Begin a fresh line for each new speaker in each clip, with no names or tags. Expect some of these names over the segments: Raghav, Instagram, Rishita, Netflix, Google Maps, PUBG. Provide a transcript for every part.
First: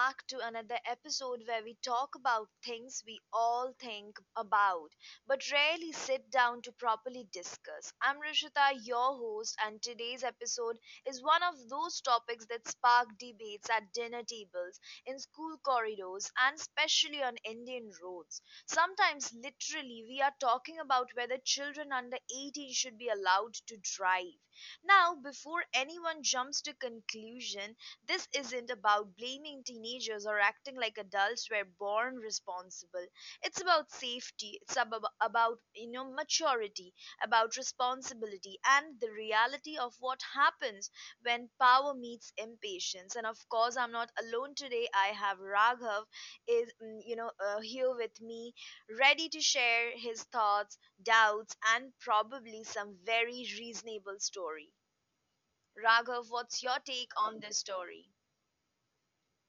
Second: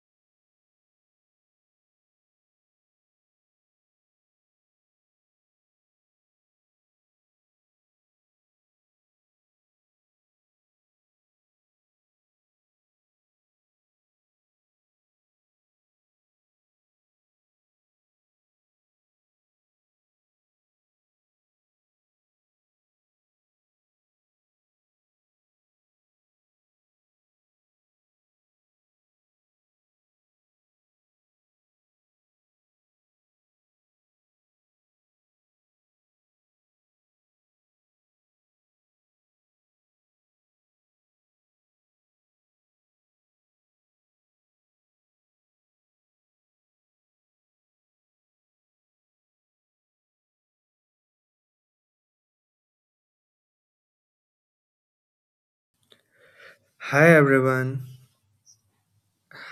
back to another episode where we talk about things we all think about but rarely sit down to properly discuss. I'm Rishita, your host, and today's episode is one of those topics that spark debates at dinner tables, in school corridors, and especially on Indian roads. Sometimes, literally, we are talking about whether children under 18 should be allowed to drive. Now, before anyone jumps to conclusion, this isn't about blaming teenagers or acting like adults were born responsible. It's about safety, it's about maturity, about responsibility and the reality of what happens when power meets impatience. And of course, I'm not alone today. I have Raghav is mm, you know here with me, ready to share his thoughts, doubts and probably some very reasonable story. Raghav, what's your
Hi
take on this
everyone.
story?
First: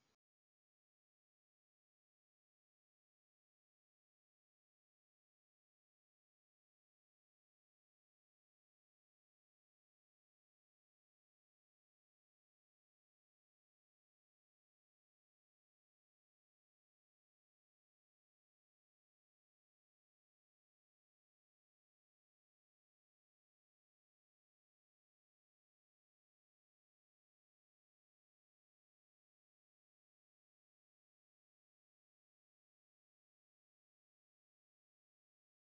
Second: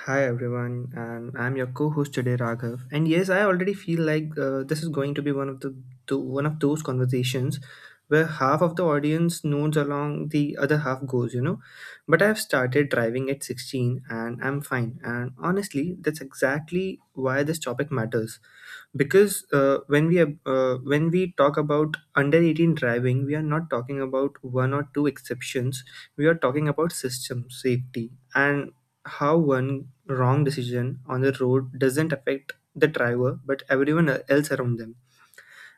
Hi everyone, and I'm your co-host today, Raghav. And yes, I already feel like this is going to be one of the one of those conversations where half of the audience nods along, the other half goes. You know, but I've started driving at 16, and I'm fine. And honestly, that's exactly why this topic matters because when we when we talk about under 18 driving, we are not talking about one or two exceptions, we are talking about system safety and how one wrong decision on the road doesn't affect the driver but everyone else around them.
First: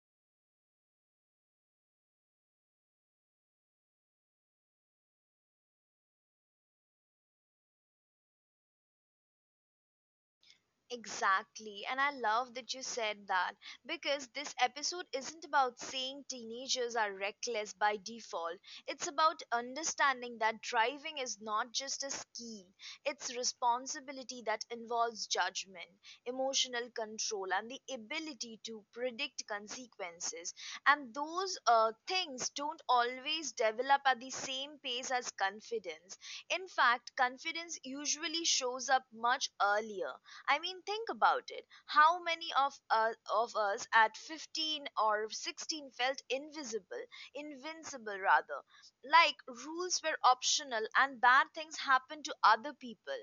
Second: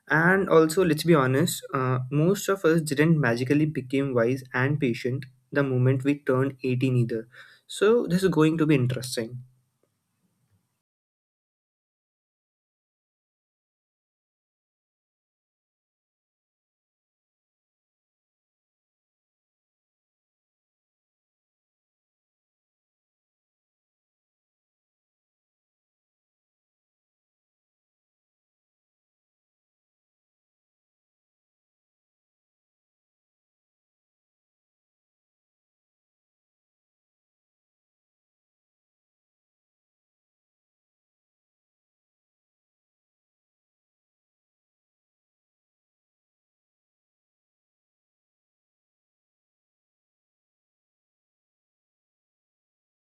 And also, let's be honest, most of us didn't magically become wise and patient the moment we turned 18 either, so this is going to be interesting.
Exactly, and I love that you said that because this episode isn't about saying teenagers are reckless by default. It's about understanding that driving is not just a skill, it's responsibility that involves judgment, emotional control, and the ability to predict consequences. And those things don't always develop at the same pace as confidence. In fact, confidence usually shows up much earlier. I mean, think about it. How many of us at 15 or 16 felt invincible rather, like rules were optional and bad things happened to other people?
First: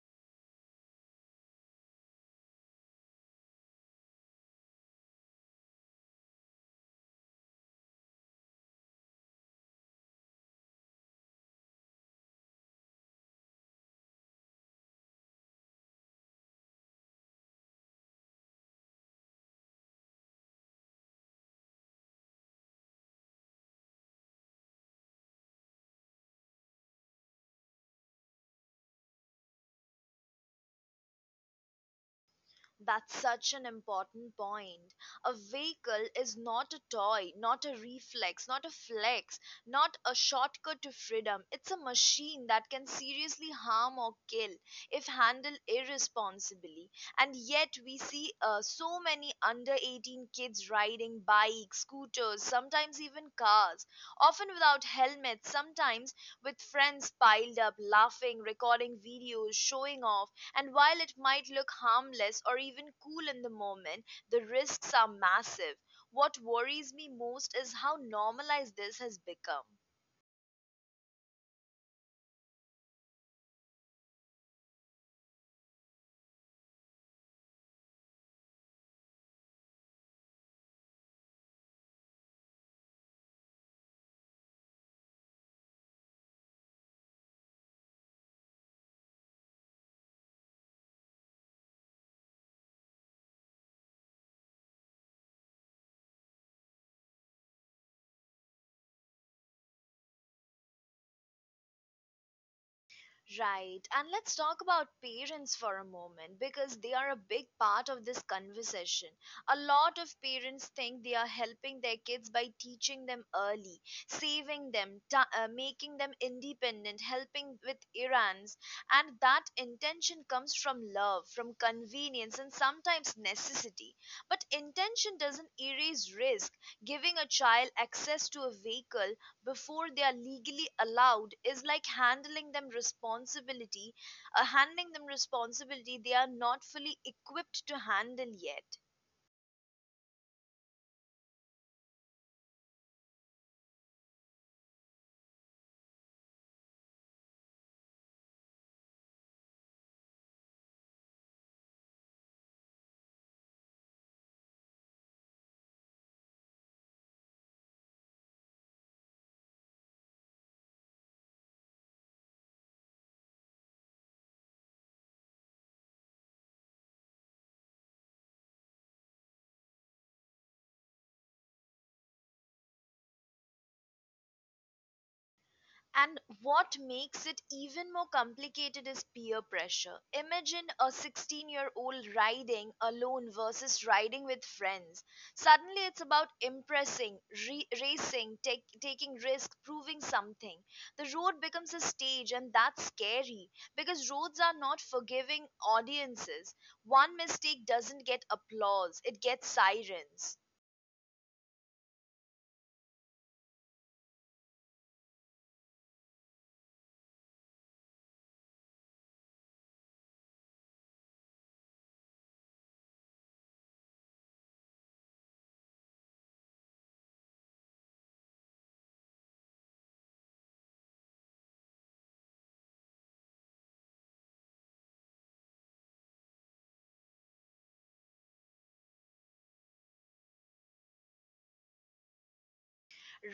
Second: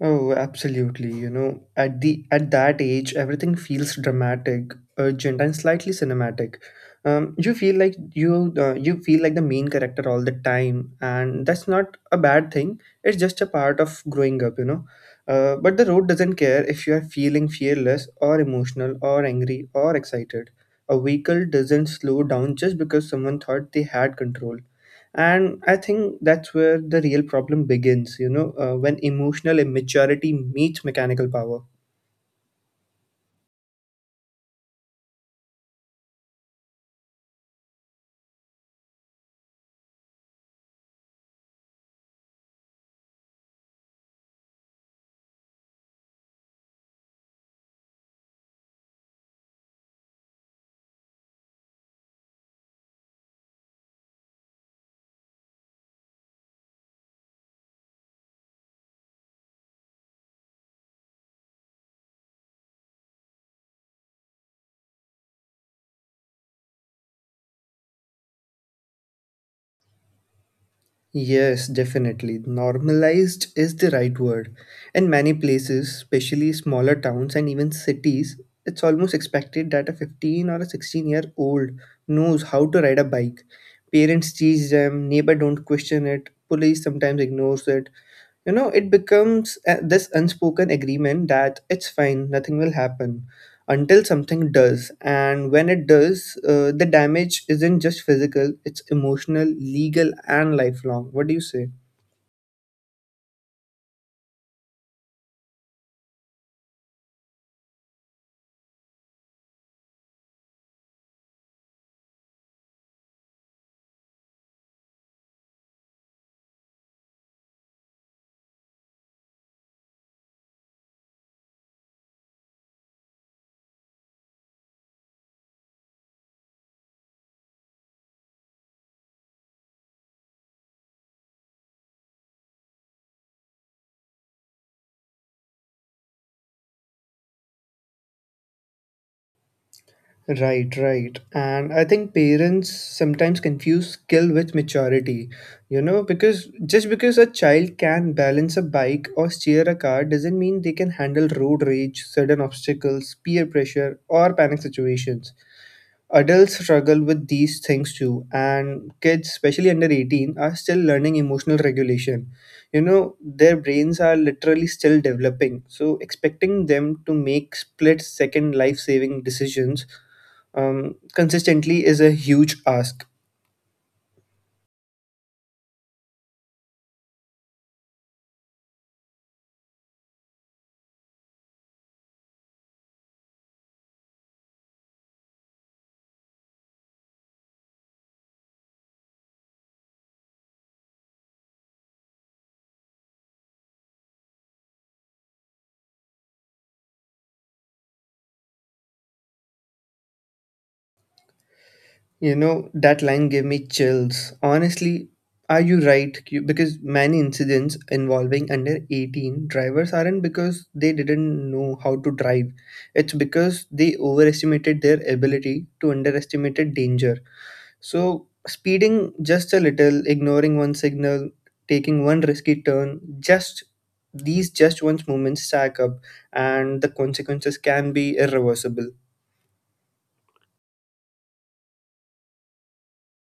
Oh, absolutely. You know, at the at that age, everything feels dramatic, urgent, and slightly cinematic. You feel like you feel like the main character all the time, and that's not a bad thing. It's just a part of growing up, you know. But the road doesn't care if you are feeling fearless or emotional or angry or excited. A vehicle doesn't slow down just because someone thought they had control, and I think that's where the real problem begins, you know, when emotional immaturity meets mechanical power.
That's such an important point. A vehicle is not a toy, not a reflex, not a flex, not a shortcut to freedom. It's a machine that can seriously harm or kill if handled irresponsibly. And yet, we see so many under 18 kids riding bikes, scooters, sometimes even cars, often without helmets, sometimes with friends piled up, laughing, recording videos, showing off. And while it might look harmless or even cool in the moment, the risks are massive. What worries me most is how normalized this has become.
Yes, definitely normalized is the right word. In many places, especially smaller towns and even cities, it's almost expected that a 15 or a 16-year-old knows how to ride a bike. Parents teach them, neighbor don't question it, police sometimes ignores it. You know, it becomes this unspoken agreement that it's fine, nothing will happen, until something does. And when it does, the damage isn't just physical, it's emotional, legal and lifelong. What do you say?
Right. And let's talk about parents for a moment because they are a big part of this conversation. A lot of parents think they are helping their kids by teaching them early, saving them, making them independent, helping with errands. And that intention comes from love, from convenience, and sometimes necessity. But intention doesn't erase risk. Giving a child access to a vehicle before they are legally allowed is like handling them responsibility they are not fully equipped to handle yet.
Right, right. And I think parents sometimes confuse skill with maturity, you know, because just because a child can balance a bike or steer a car doesn't mean they can handle road rage, sudden obstacles, peer pressure, or panic situations. Adults struggle with these things too, and kids, especially under 18, are still learning emotional regulation. You know, their brains are literally still developing, so expecting them to make split second life saving decisions consistently is a huge ask.
And what makes it even more complicated is peer pressure. Imagine a 16-year-old riding alone versus riding with friends. Suddenly, it's about impressing, re- racing, take, taking risks, proving something. The road becomes a stage, and that's scary because roads are not forgiving audiences. One mistake doesn't get applause, it gets sirens.
You know, that line gave me chills. Honestly, are you right? Because many incidents involving under 18 drivers aren't because they didn't know how to drive. It's because they overestimated their ability to underestimated danger. So, speeding just a little, ignoring one signal, taking one risky turn, just these just once moments stack up, and the consequences can be irreversible.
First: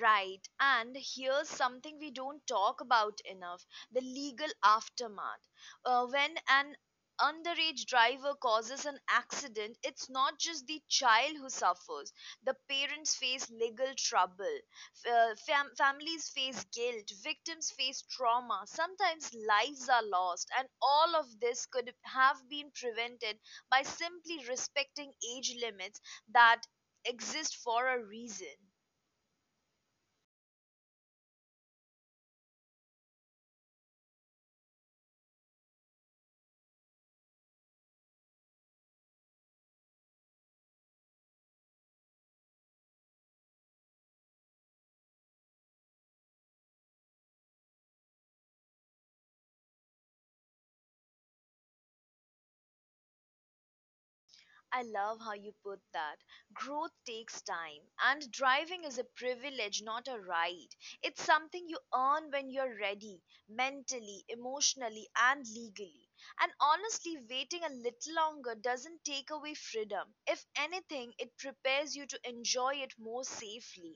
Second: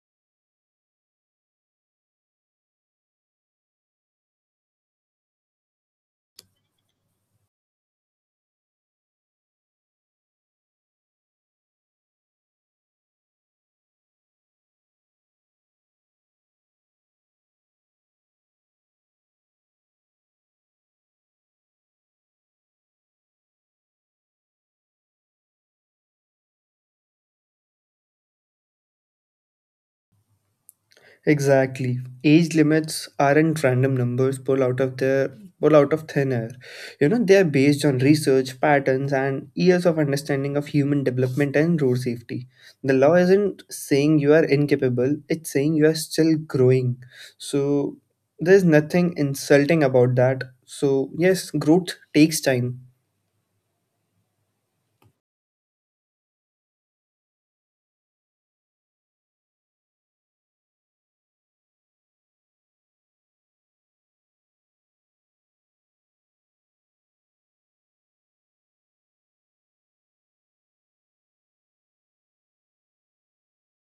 Right, and here's something we don't talk about enough: the legal aftermath. When an underage driver causes an accident, it's not just the child who suffers, the parents face legal trouble, families face guilt, victims face trauma, sometimes lives are lost, and all of this could have been prevented by simply respecting age limits that exist for a reason.
Exactly. Age limits aren't random numbers pulled out of thin air. You know, they are based on research, patterns, and years of understanding of human development and road safety. The law isn't saying you are incapable, it's saying you are still growing. So there's nothing insulting about that. So yes, growth takes time.
I love how you put that. Growth takes time, and driving is a privilege, not a right. It's something you earn when you're ready, mentally, emotionally, and legally. And honestly, waiting a little longer doesn't take away freedom. If anything, it prepares you to enjoy it more safely.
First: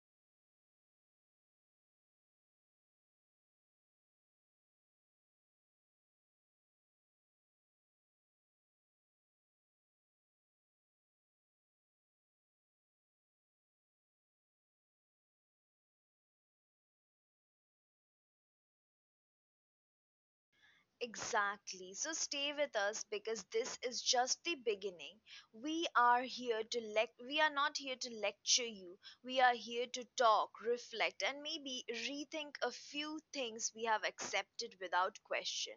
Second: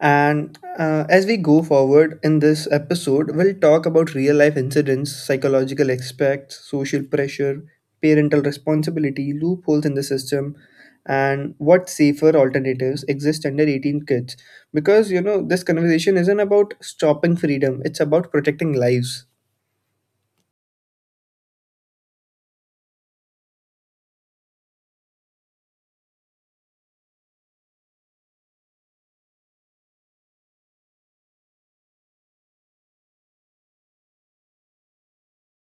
And as we go forward in this episode, we'll talk about real life incidents, psychological aspects, social pressure, parental responsibility, loopholes in the system, and what safer alternatives exist under 18 kids. Because, you know, this conversation isn't about stopping freedom, it's about protecting lives.
Exactly. So stay with us because this is just the beginning. We are not here to lecture you. We are here to talk, reflect and maybe rethink a few things we have accepted without question.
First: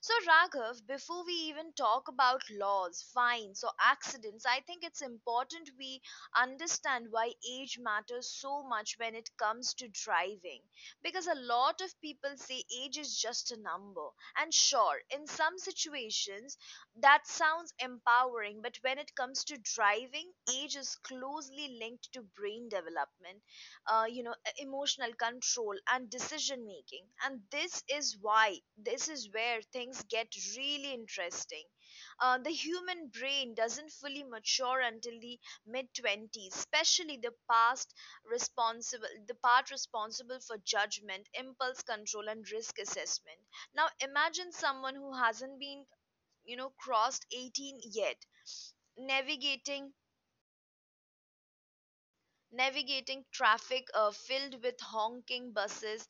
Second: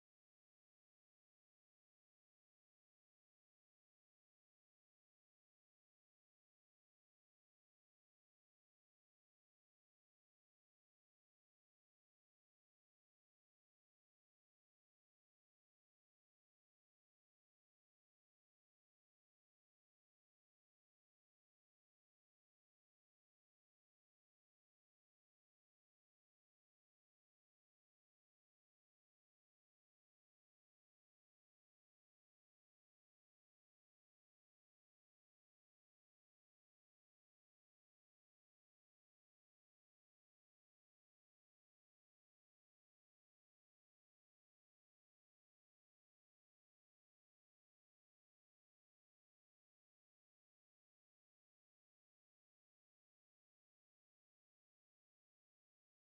So Raghav, before we even talk about laws, fines or accidents, I think it's important we understand why age matters so much when it comes to driving because a lot of people say age is just a number. And sure, in some situations that sounds empowering, but when it comes to driving, age is closely linked to brain development, emotional control and decision making. And this is where things get really interesting. The human brain doesn't fully mature until the mid 20s, especially the part responsible for judgment, impulse control and risk assessment. Now imagine someone who hasn't been crossed 18 yet, navigating navigating traffic filled with honking buses,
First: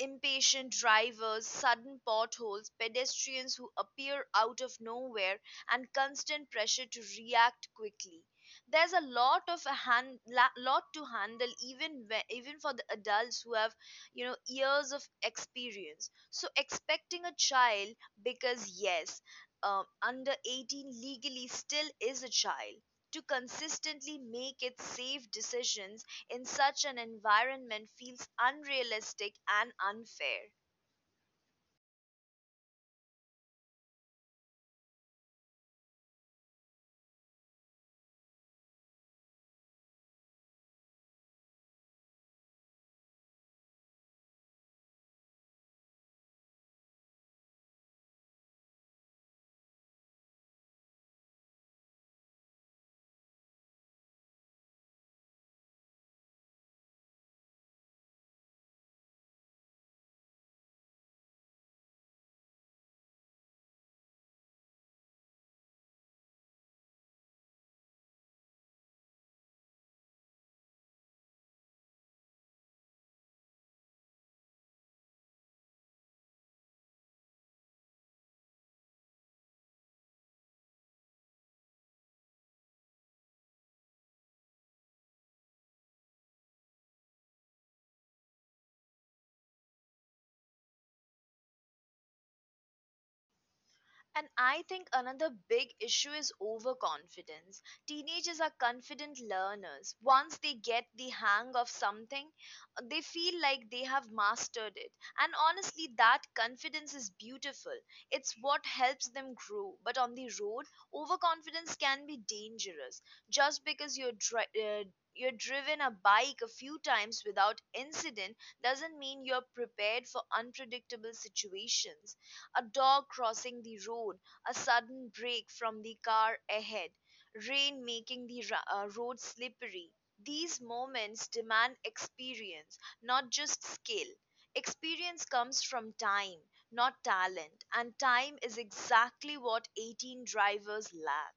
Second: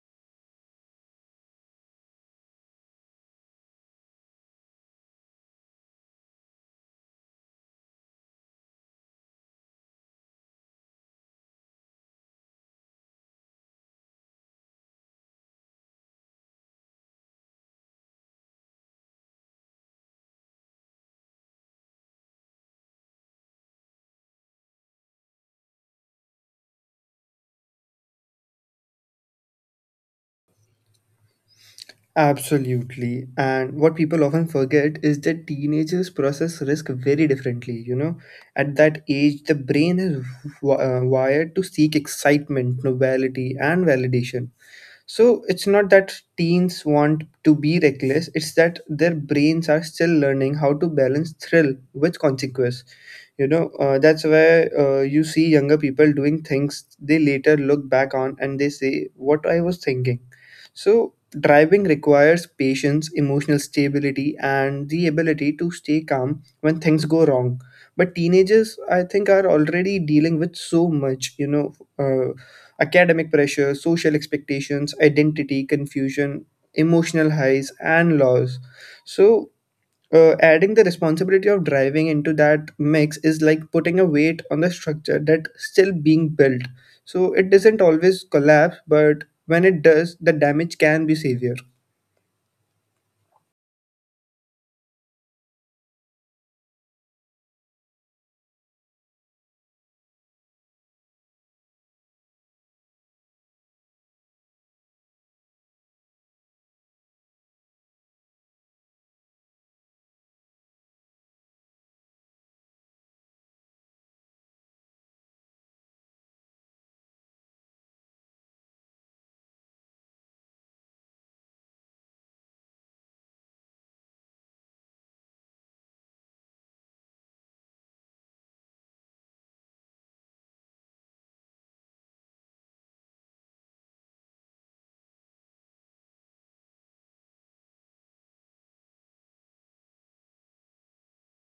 impatient drivers, sudden potholes, pedestrians who appear out of nowhere, and constant pressure to react quickly. There's a lot of a hand, la- lot to handle, even even for the adults who have years of experience. So expecting a child, because yes, under 18 legally still is a child, to consistently make its safe decisions in such an environment feels unrealistic and unfair.
Absolutely. And what people often forget is that teenagers process risk very differently. You know, at that age, the brain is wired to seek excitement, novelty, and validation. So it's not that teens want to be reckless, it's that their brains are still learning how to balance thrill with consequence, you know. That's why you see younger people doing things they later look back on and they say, what I was thinking. So driving requires patience, emotional stability and the ability to stay calm when things go wrong, but teenagers, I think, are already dealing with so much, you know, uh, academic pressure, social expectations, identity confusion, emotional highs and lows. So adding the responsibility of driving into that mix is like putting a weight on the structure that's still being built. So it doesn't always collapse, but when it does, the damage can be severe.
And I think another big issue is overconfidence. Teenagers are confident learners. Once they get the hang of something, they feel like they have mastered it. And honestly, that confidence is beautiful. It's what helps them grow. But on the road, overconfidence can be dangerous. Just because you're driven a bike a few times without incident doesn't mean you're prepared for unpredictable situations: a dog crossing the road, a sudden break from the car ahead, rain making the road slippery. These moments demand experience, not just skill. Experience comes from time, not talent, and time is exactly what 18 drivers lack.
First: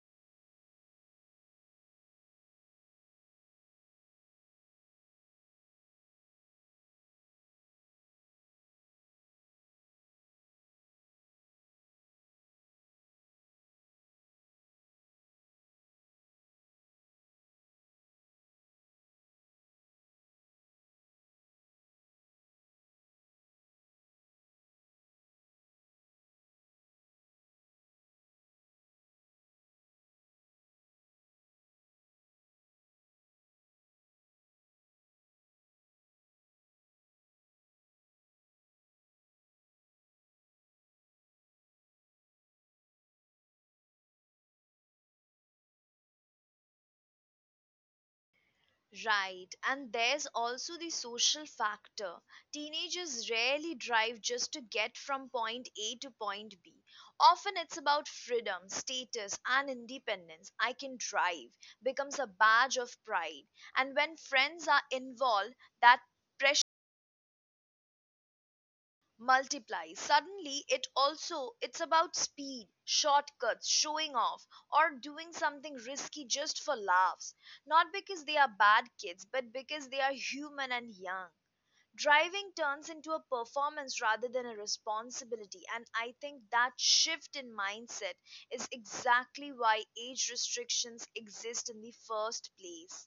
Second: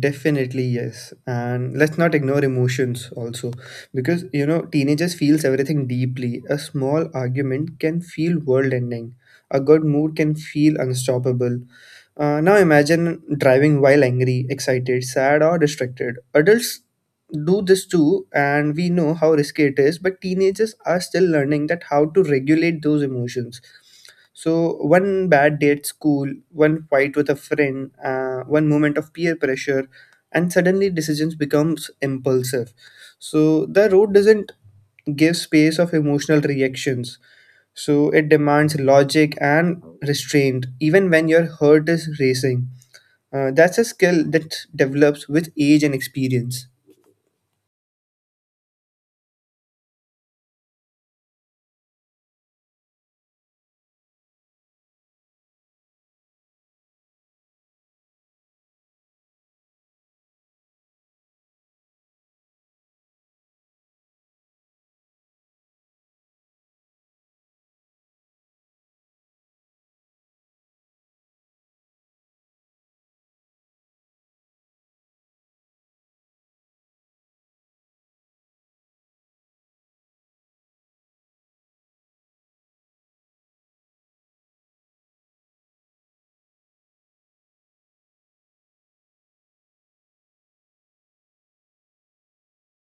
Definitely, yes. And let's not ignore emotions also, because you know, teenagers feels everything deeply. A small argument can feel world-ending. A good mood can feel unstoppable. Now imagine driving while angry, excited, sad, or distracted. Adults do this too, and we know how risky it is, but teenagers are still learning that how to regulate those emotions. So, one bad day at school, one fight with a friend, one moment of peer pressure, and suddenly decisions becomes impulsive. So, the road doesn't give space of emotional reactions. So, it demands logic and restraint, even when your heart is racing. That's a skill that develops with age and experience.
Right, and there's also the social factor. Teenagers rarely drive just to get from point A to point B. Often it's about freedom, status, and independence. I can drive becomes a badge of pride. And when friends are involved, that pressure multiply. Suddenly it's about speed, shortcuts, showing off or doing something risky just for laughs, not because they are bad kids but because they are human and young. Driving turns into a performance rather than a responsibility, and I think that shift in mindset is exactly why age restrictions exist in the first place.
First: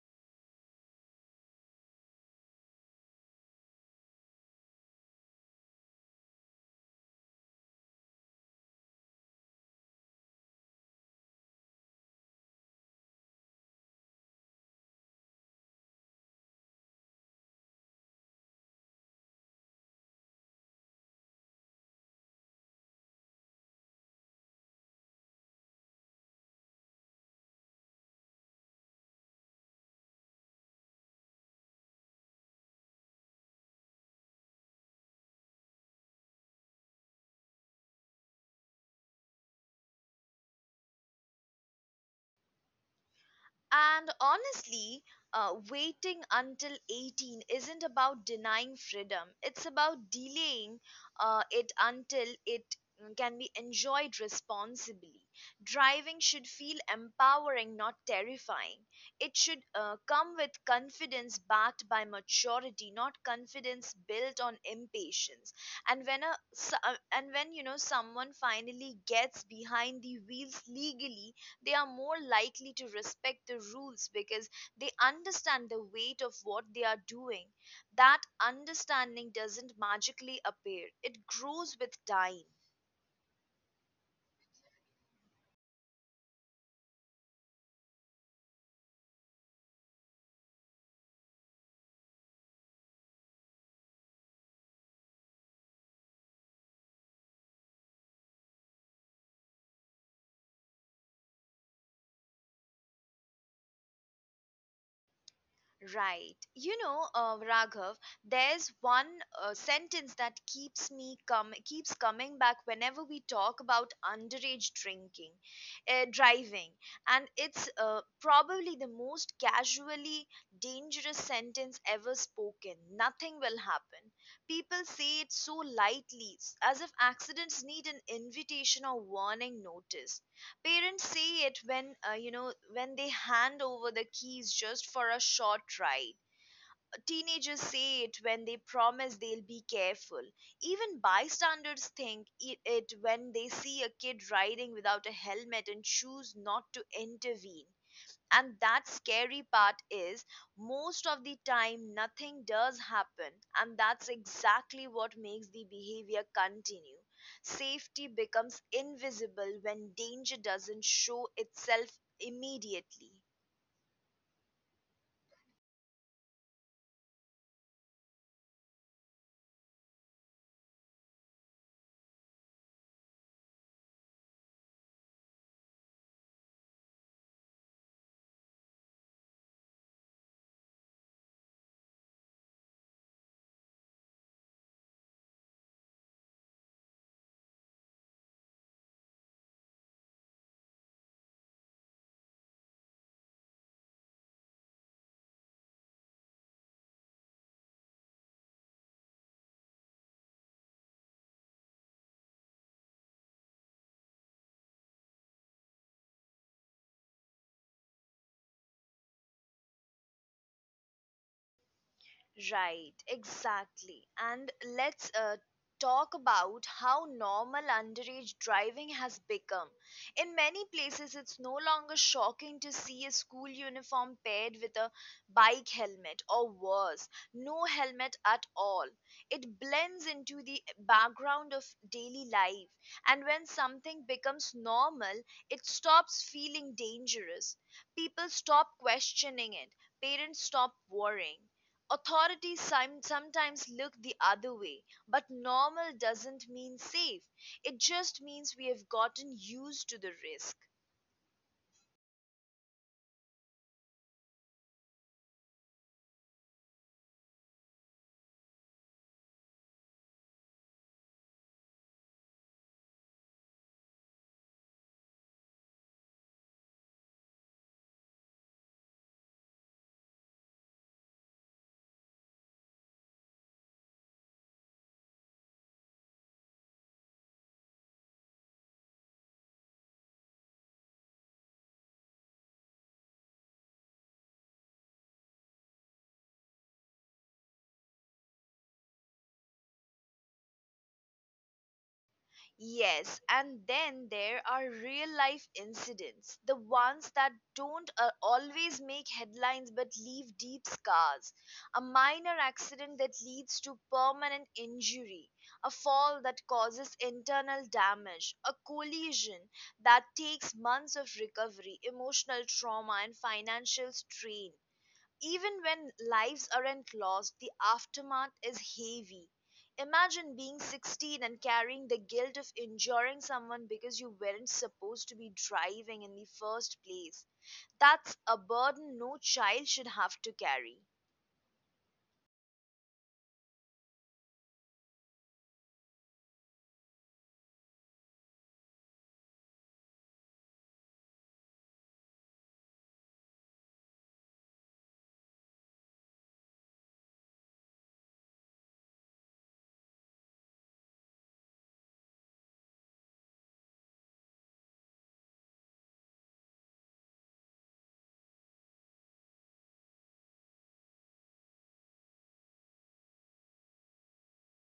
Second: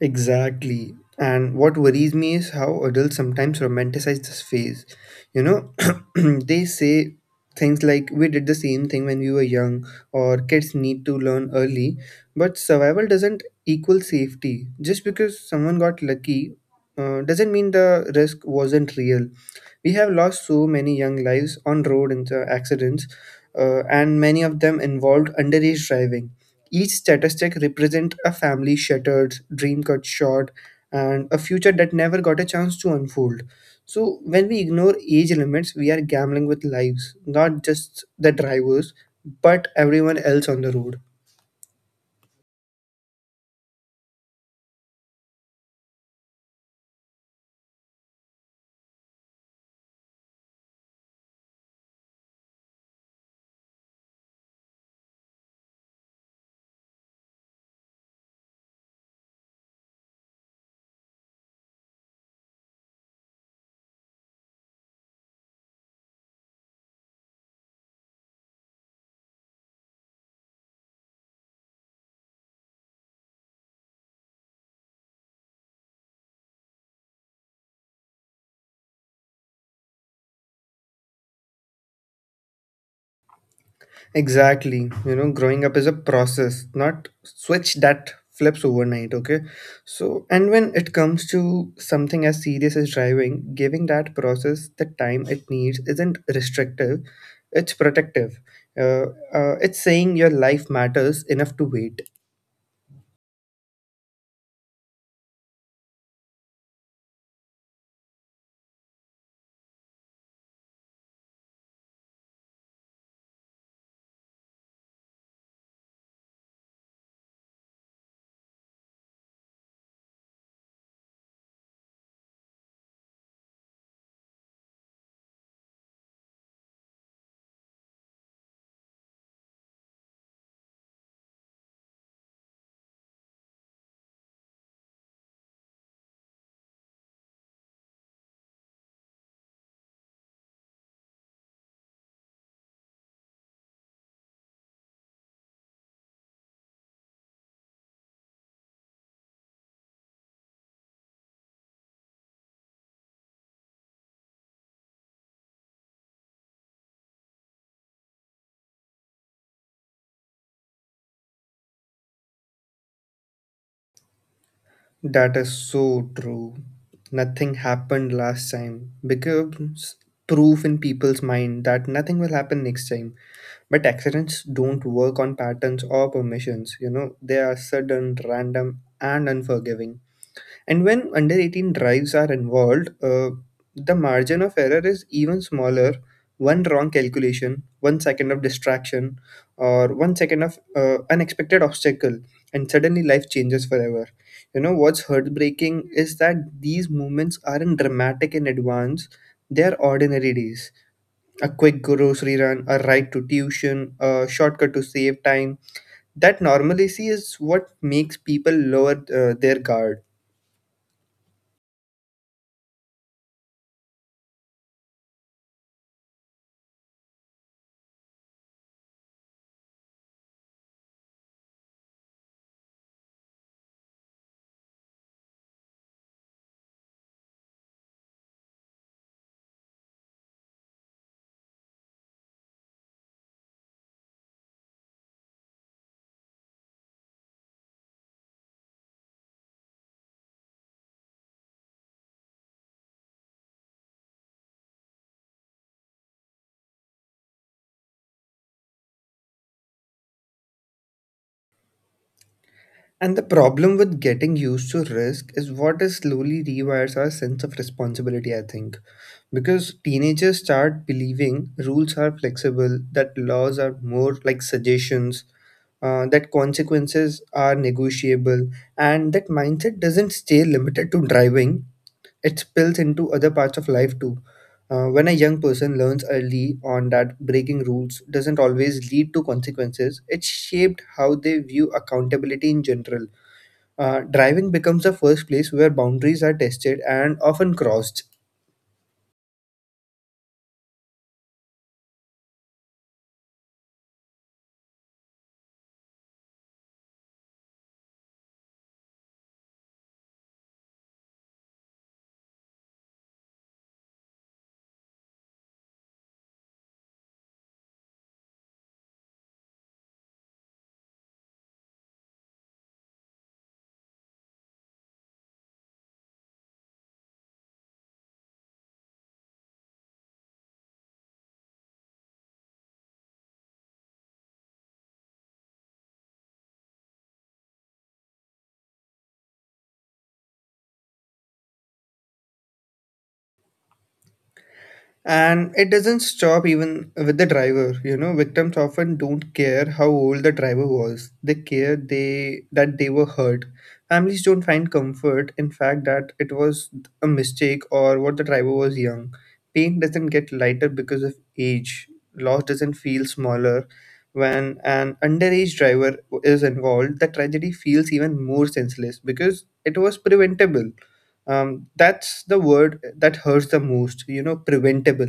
Exactly. And what worries me is how adults sometimes romanticize this phase. You know, they say things like, we did the same thing when we were young, or kids need to learn early. But survival doesn't equal safety. Just because someone got lucky doesn't mean the risk wasn't real. We have lost so many young lives on road in the accidents, and many of them involved underage driving. Each statistic represents a family shattered, dream cut short, and a future that never got a chance to unfold. So, when we ignore age limits, we are gambling with lives, not just the drivers, but everyone else on the road.
And honestly, waiting until 18 isn't about denying freedom, it's about delaying it until it can be enjoyed responsibly. Driving should feel empowering, not terrifying. It should come with confidence backed by maturity, not confidence built on impatience. And when someone finally gets behind the wheels legally, they are more likely to respect the rules because they understand the weight of what they are doing. That understanding doesn't magically appear, it grows with time.
Exactly. You know, growing up is a process, not switch that flips overnight, okay? So, and when it comes to something as serious as driving, giving that process the time it needs isn't restrictive, it's protective. Uh, it's saying your life matters enough to wait.
Right. You know, Raghav, there's one sentence that keeps me come keeps coming back whenever we talk about underage driving, and it's probably the most casually dangerous sentence ever spoken. Nothing will happen. People say it so lightly, as if accidents need an invitation or warning notice. Parents see it when when they hand over the keys just for a short ride. Teenagers say it when they promise they'll be careful. Even bystanders think it when they see a kid riding without a helmet and choose not to intervene. And that scary part is, most of the time nothing does happen, and that's exactly what makes the behavior continue. Safety becomes invisible when danger doesn't show itself immediately.
That is so true. Nothing happened last time becomes proof in people's mind that nothing will happen next time. But accidents don't work on patterns or permissions, you know, they are sudden, random, and unforgiving. And when under 18 drives are involved, the margin of error is even smaller. One wrong calculation, 1 second of distraction, or 1 second of unexpected obstacle, and suddenly life changes forever. You know, what's heartbreaking is that these moments aren't dramatic in advance, they are ordinary days, a quick grocery run, a ride to tuition, a shortcut to save time. That normalcy is what makes people lower their guard.
Right, exactly. And let's talk about how normal underage driving has become. In many places, it's no longer shocking to see a school uniform paired with a bike helmet, or worse, no helmet at all. It blends into the background of daily life, and when something becomes normal, it stops feeling dangerous. People stop questioning it, parents stop worrying. Sometimes look the other way, but normal doesn't mean safe. It just means we have gotten used to the risk.
And the problem with getting used to risk is what is slowly rewires our sense of responsibility, I think. Because teenagers start believing rules are flexible, that laws are more like suggestions, that consequences are negotiable, and that mindset doesn't stay limited to driving, it spills into other parts of life too. When a young person learns early on that breaking rules doesn't always lead to consequences, it shaped how they view accountability in general. Driving becomes the first place where boundaries are tested and often crossed.
Yes, and then there are real life incidents, the ones that don't always make headlines but leave deep scars. A minor accident that leads to permanent injury, a fall that causes internal damage, a collision that takes months of recovery, emotional trauma, and financial strain. Even when lives aren't lost, the aftermath is heavy. Imagine being 16 and carrying the guilt of injuring someone because you weren't supposed to be driving in the first place. That's a burden no child should have to carry.
And it doesn't stop even with the driver, you know, victims often don't care how old the driver was, they care they that they were hurt. Families don't find comfort in fact that it was a mistake or what the driver was young. Pain doesn't get lighter because of age, loss doesn't feel smaller. When an underage driver is involved, the tragedy feels even more senseless because it was preventable. That's the word that hurts the most, you know, preventable.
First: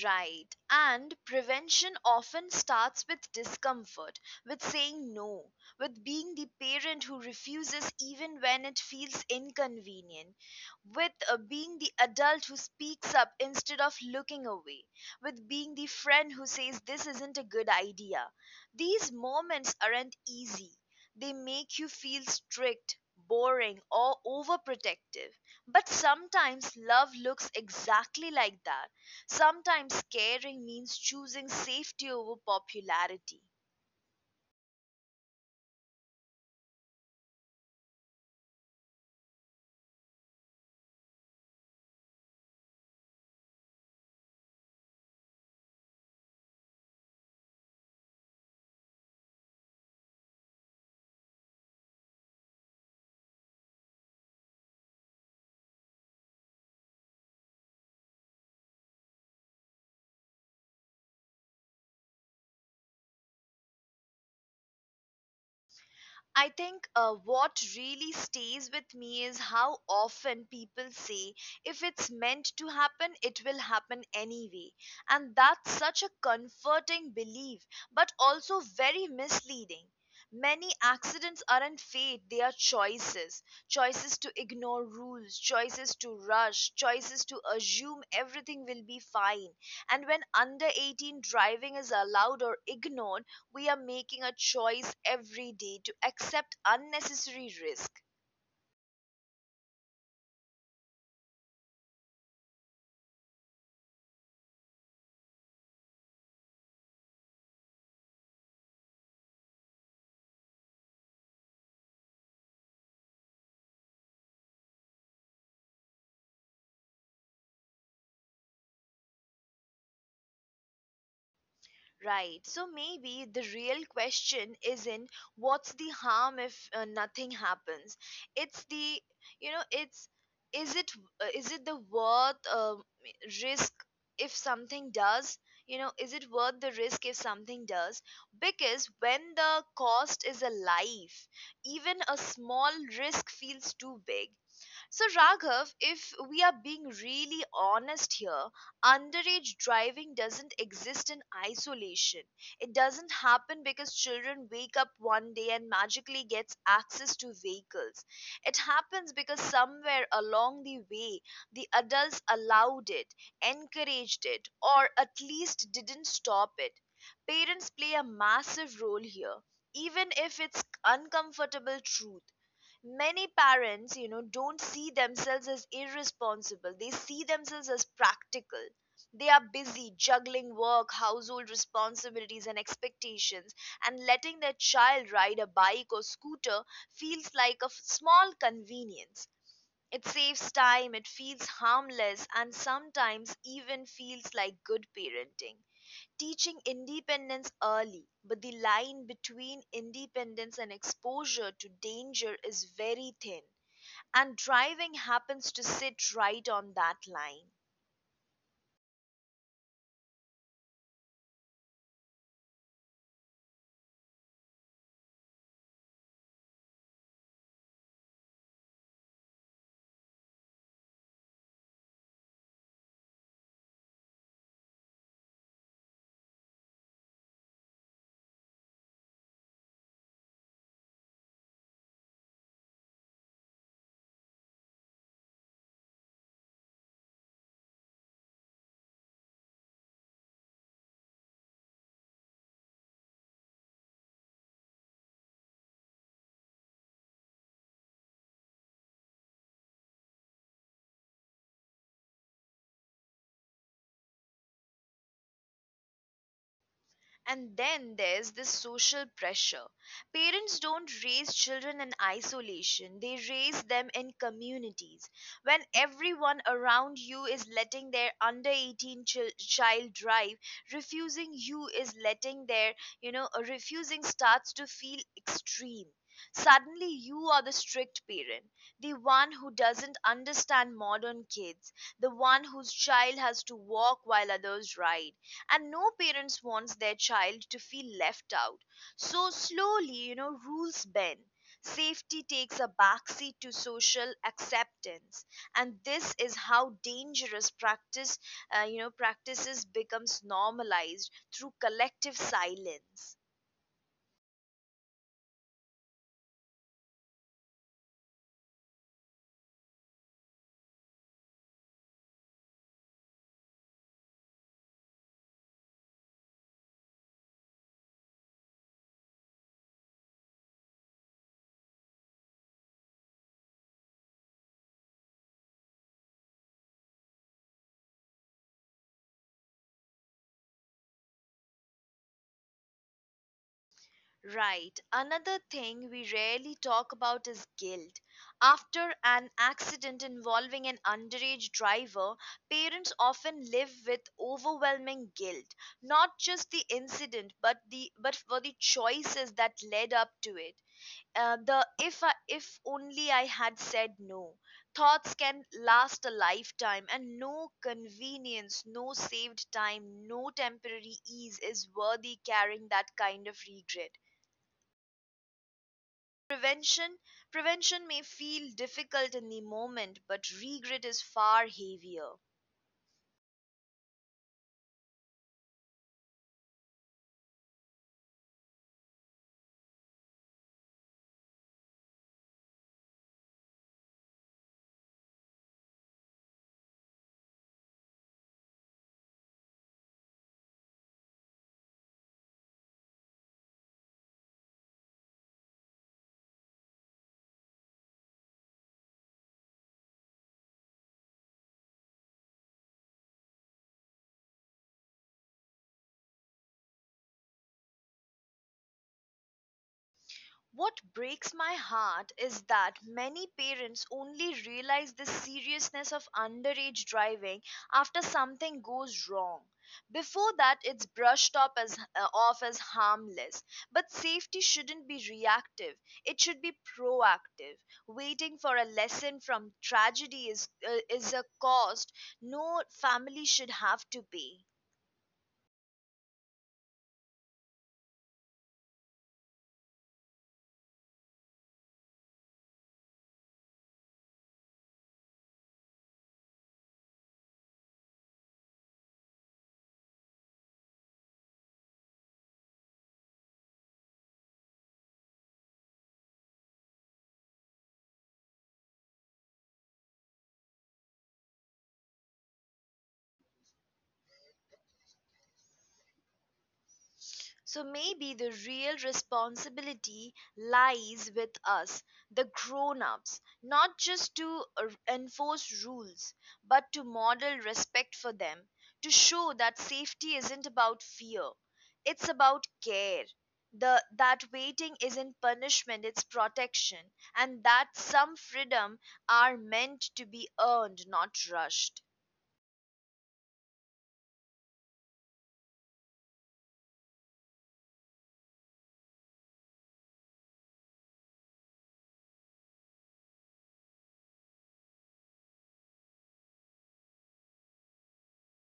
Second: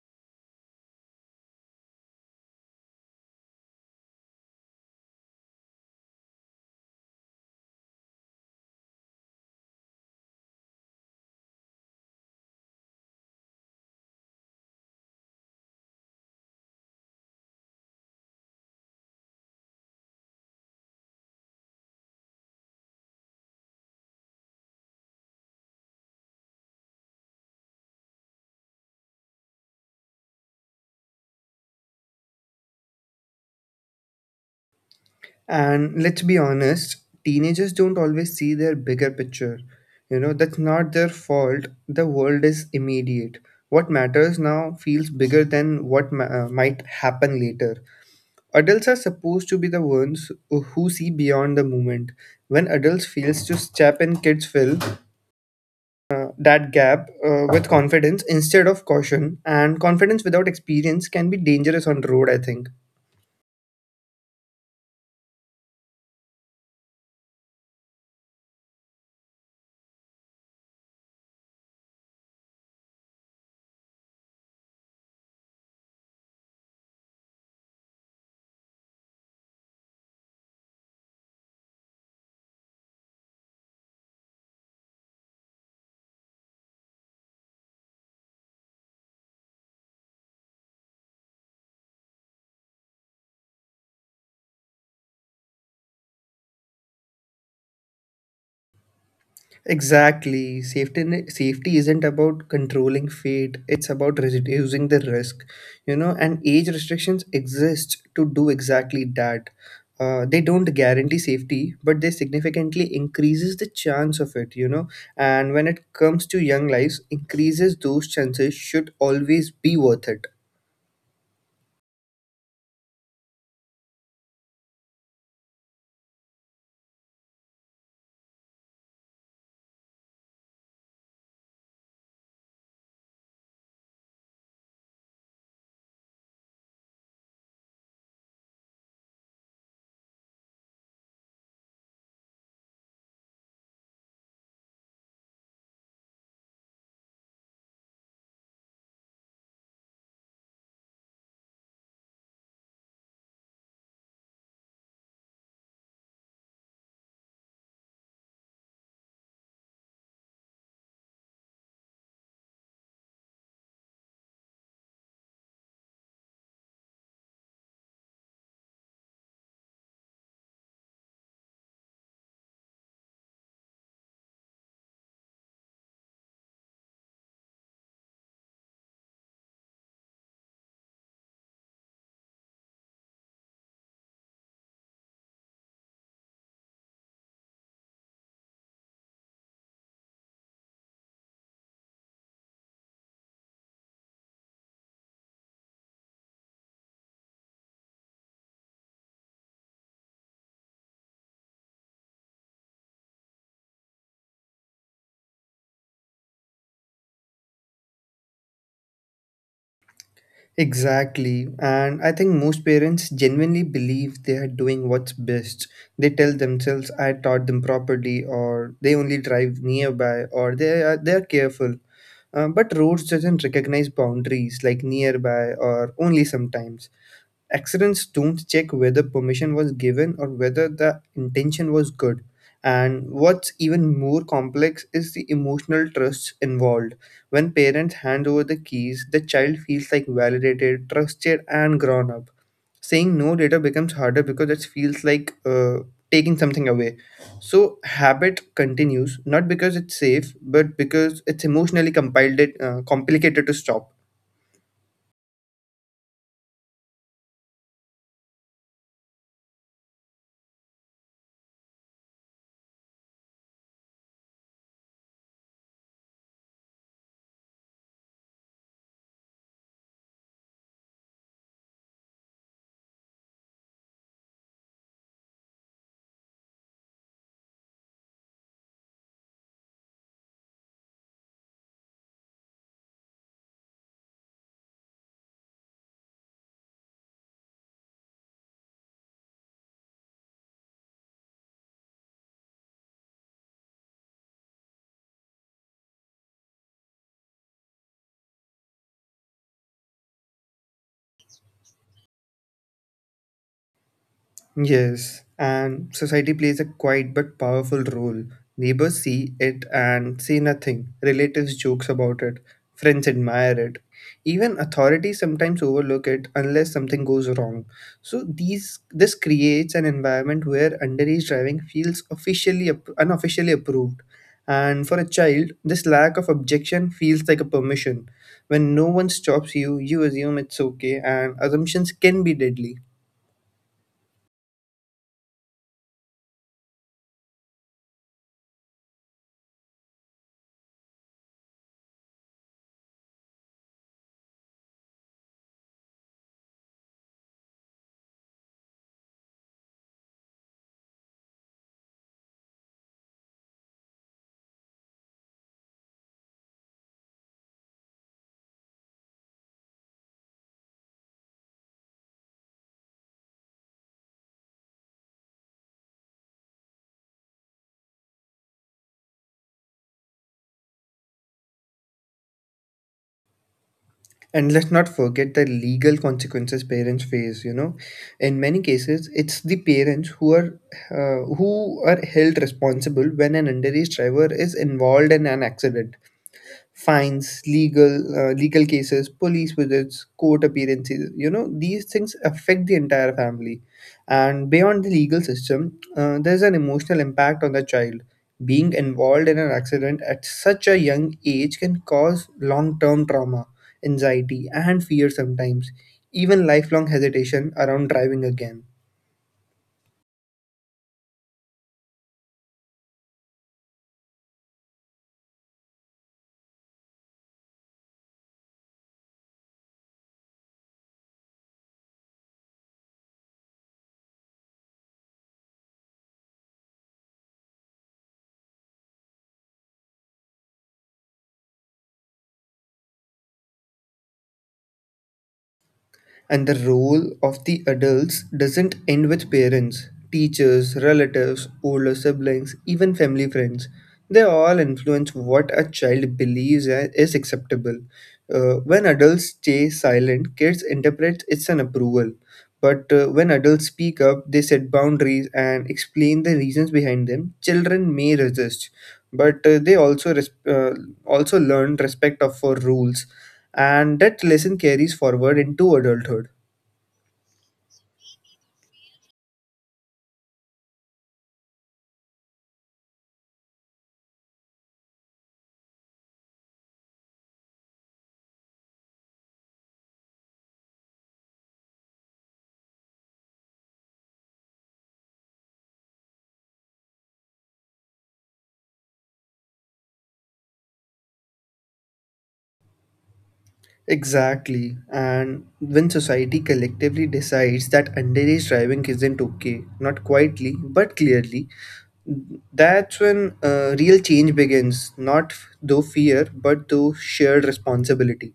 Right. And prevention often starts with discomfort, with saying no, with being the parent who refuses even when it feels inconvenient, with being the adult who speaks up instead of looking away, with being the friend who says this isn't a good idea. These moments aren't easy. They make you feel strict, boring, or overprotective. But sometimes love looks exactly like that. Sometimes caring means choosing safety over popularity.
And let's be honest, teenagers don't always see their bigger picture. You know, that's not their fault, the world is immediate. What matters now feels bigger than might happen later. Adults are supposed to be the ones who see beyond the moment. When adults fails to step in, kids fill that gap with confidence instead of caution, and confidence without experience can be dangerous on the road, I think.
I think what really stays with me is how often people say, if it's meant to happen, it will happen anyway. And that's such a comforting belief, but also very misleading. Many accidents aren't fate, they are choices. Choices to ignore rules, choices to rush, choices to assume everything will be fine. And when under 18 driving is allowed or ignored, we are making a choice every day to accept unnecessary risk.
Exactly. Safety isn't about controlling fate, it's about reducing the risk. You know, and age restrictions exist to do exactly that. They don't guarantee safety, but they significantly increases the chance of it, you know. And when it comes to young lives, increases those chances should always be worth it.
Right, so maybe the real question isn't what's the harm if nothing happens, it's the, you know, it's is it is it the worth risk if something does, you know, is it worth the risk if something does? Because when the cost is a life, even a small risk feels too big. So, Raghav, if we are being really honest here, underage driving doesn't exist in isolation. It doesn't happen because children wake up one day and magically gets access to vehicles. It happens because somewhere along the way, the adults allowed it, encouraged it, or at least didn't stop it. Parents play a massive role here, even if it's uncomfortable truth. Many parents, you know, don't see themselves as irresponsible, they see themselves as practical. They are busy juggling work, household responsibilities, and expectations, and letting their child ride a bike or scooter feels like a small convenience. It saves time, it feels harmless, and sometimes even feels like good parenting, teaching independence early, but the line between independence and exposure to danger is very thin, and driving happens to sit right on that line.
Exactly. And I think most parents genuinely believe they are doing what's best. They tell themselves I taught them properly, or they only drive nearby, or they are careful. But roads doesn't recognize boundaries like nearby or only sometimes, accidents don't check whether permission was given or whether the intention was good. And what's even more complex is the emotional trust involved. When parents hand over the keys, the child feels like validated, trusted, and grown up. Saying no later becomes harder because it feels like taking something away. So habit continues not because it's safe, but because it's complicated to stop.
And then there's this social pressure. Parents don't raise children in isolation, they raise them in communities. When everyone around you is letting their under 18 child drive, refusing you is letting their, you know, refusing starts to feel extreme. Suddenly, you are the strict parent, the one who doesn't understand modern kids, the one whose child has to walk while others ride, and no parents wants their child to feel left out. So slowly, you know, rules bend, safety takes a backseat to social acceptance, and this is how dangerous practice, you know, practices becomes normalized through collective silence.
Yes, and society plays a quiet but powerful role. Neighbors see it and say nothing. Relatives jokes about it. Friends admire it. Even authorities sometimes overlook it unless something goes wrong. So these this creates an environment where underage driving feels unofficially approved. And for a child, this lack of objection feels like a permission. When no one stops you, you assume it's okay, and assumptions can be deadly.
Right. Another thing we rarely talk about is guilt. After an accident involving an underage driver, parents often live with overwhelming guilt, not just the incident, but the but for the choices that led up to it. The if I, if only I had said no thoughts can last a lifetime, and no convenience, no saved time, no temporary ease is worthy carrying that kind of regret. Prevention Prevention may feel difficult in the moment, but regret is far heavier.
And let's not forget the legal consequences parents face. You know, in many cases, it's the parents who are held responsible when an underage driver is involved in an accident, fines, legal cases, police visits, court appearances. You know, these things affect the entire family. And beyond the legal system, there's an emotional impact on the child. Being involved in an accident at such a young age can cause long-term trauma, anxiety, and fear sometimes, even lifelong hesitation around driving again.
What breaks my heart is that many parents only realize the seriousness of underage driving after something goes wrong. Before that, it's brushed up as, off as harmless. But safety shouldn't be reactive, it should be proactive. Waiting for a lesson from tragedy is a cost no family should have to pay.
And the role of the adults doesn't end with parents, teachers, relatives, older siblings, even family friends. They all influence what a child believes is acceptable. When adults stay silent, kids interpret it's an approval. But when adults speak up, they set boundaries and explain the reasons behind them. Children may resist, but they also learn respect of for rules, and that lesson carries forward into adulthood.
So maybe the real responsibility lies with us, the grown ups, not just to enforce rules, but to model respect for them, to show that safety isn't about fear, it's about care. That waiting isn't punishment, it's protection, and that some freedom are meant to be earned, not rushed.
Exactly, and when society collectively decides that underage driving isn't okay, not quietly but clearly, that's when real change begins. Not through fear, but through shared responsibility.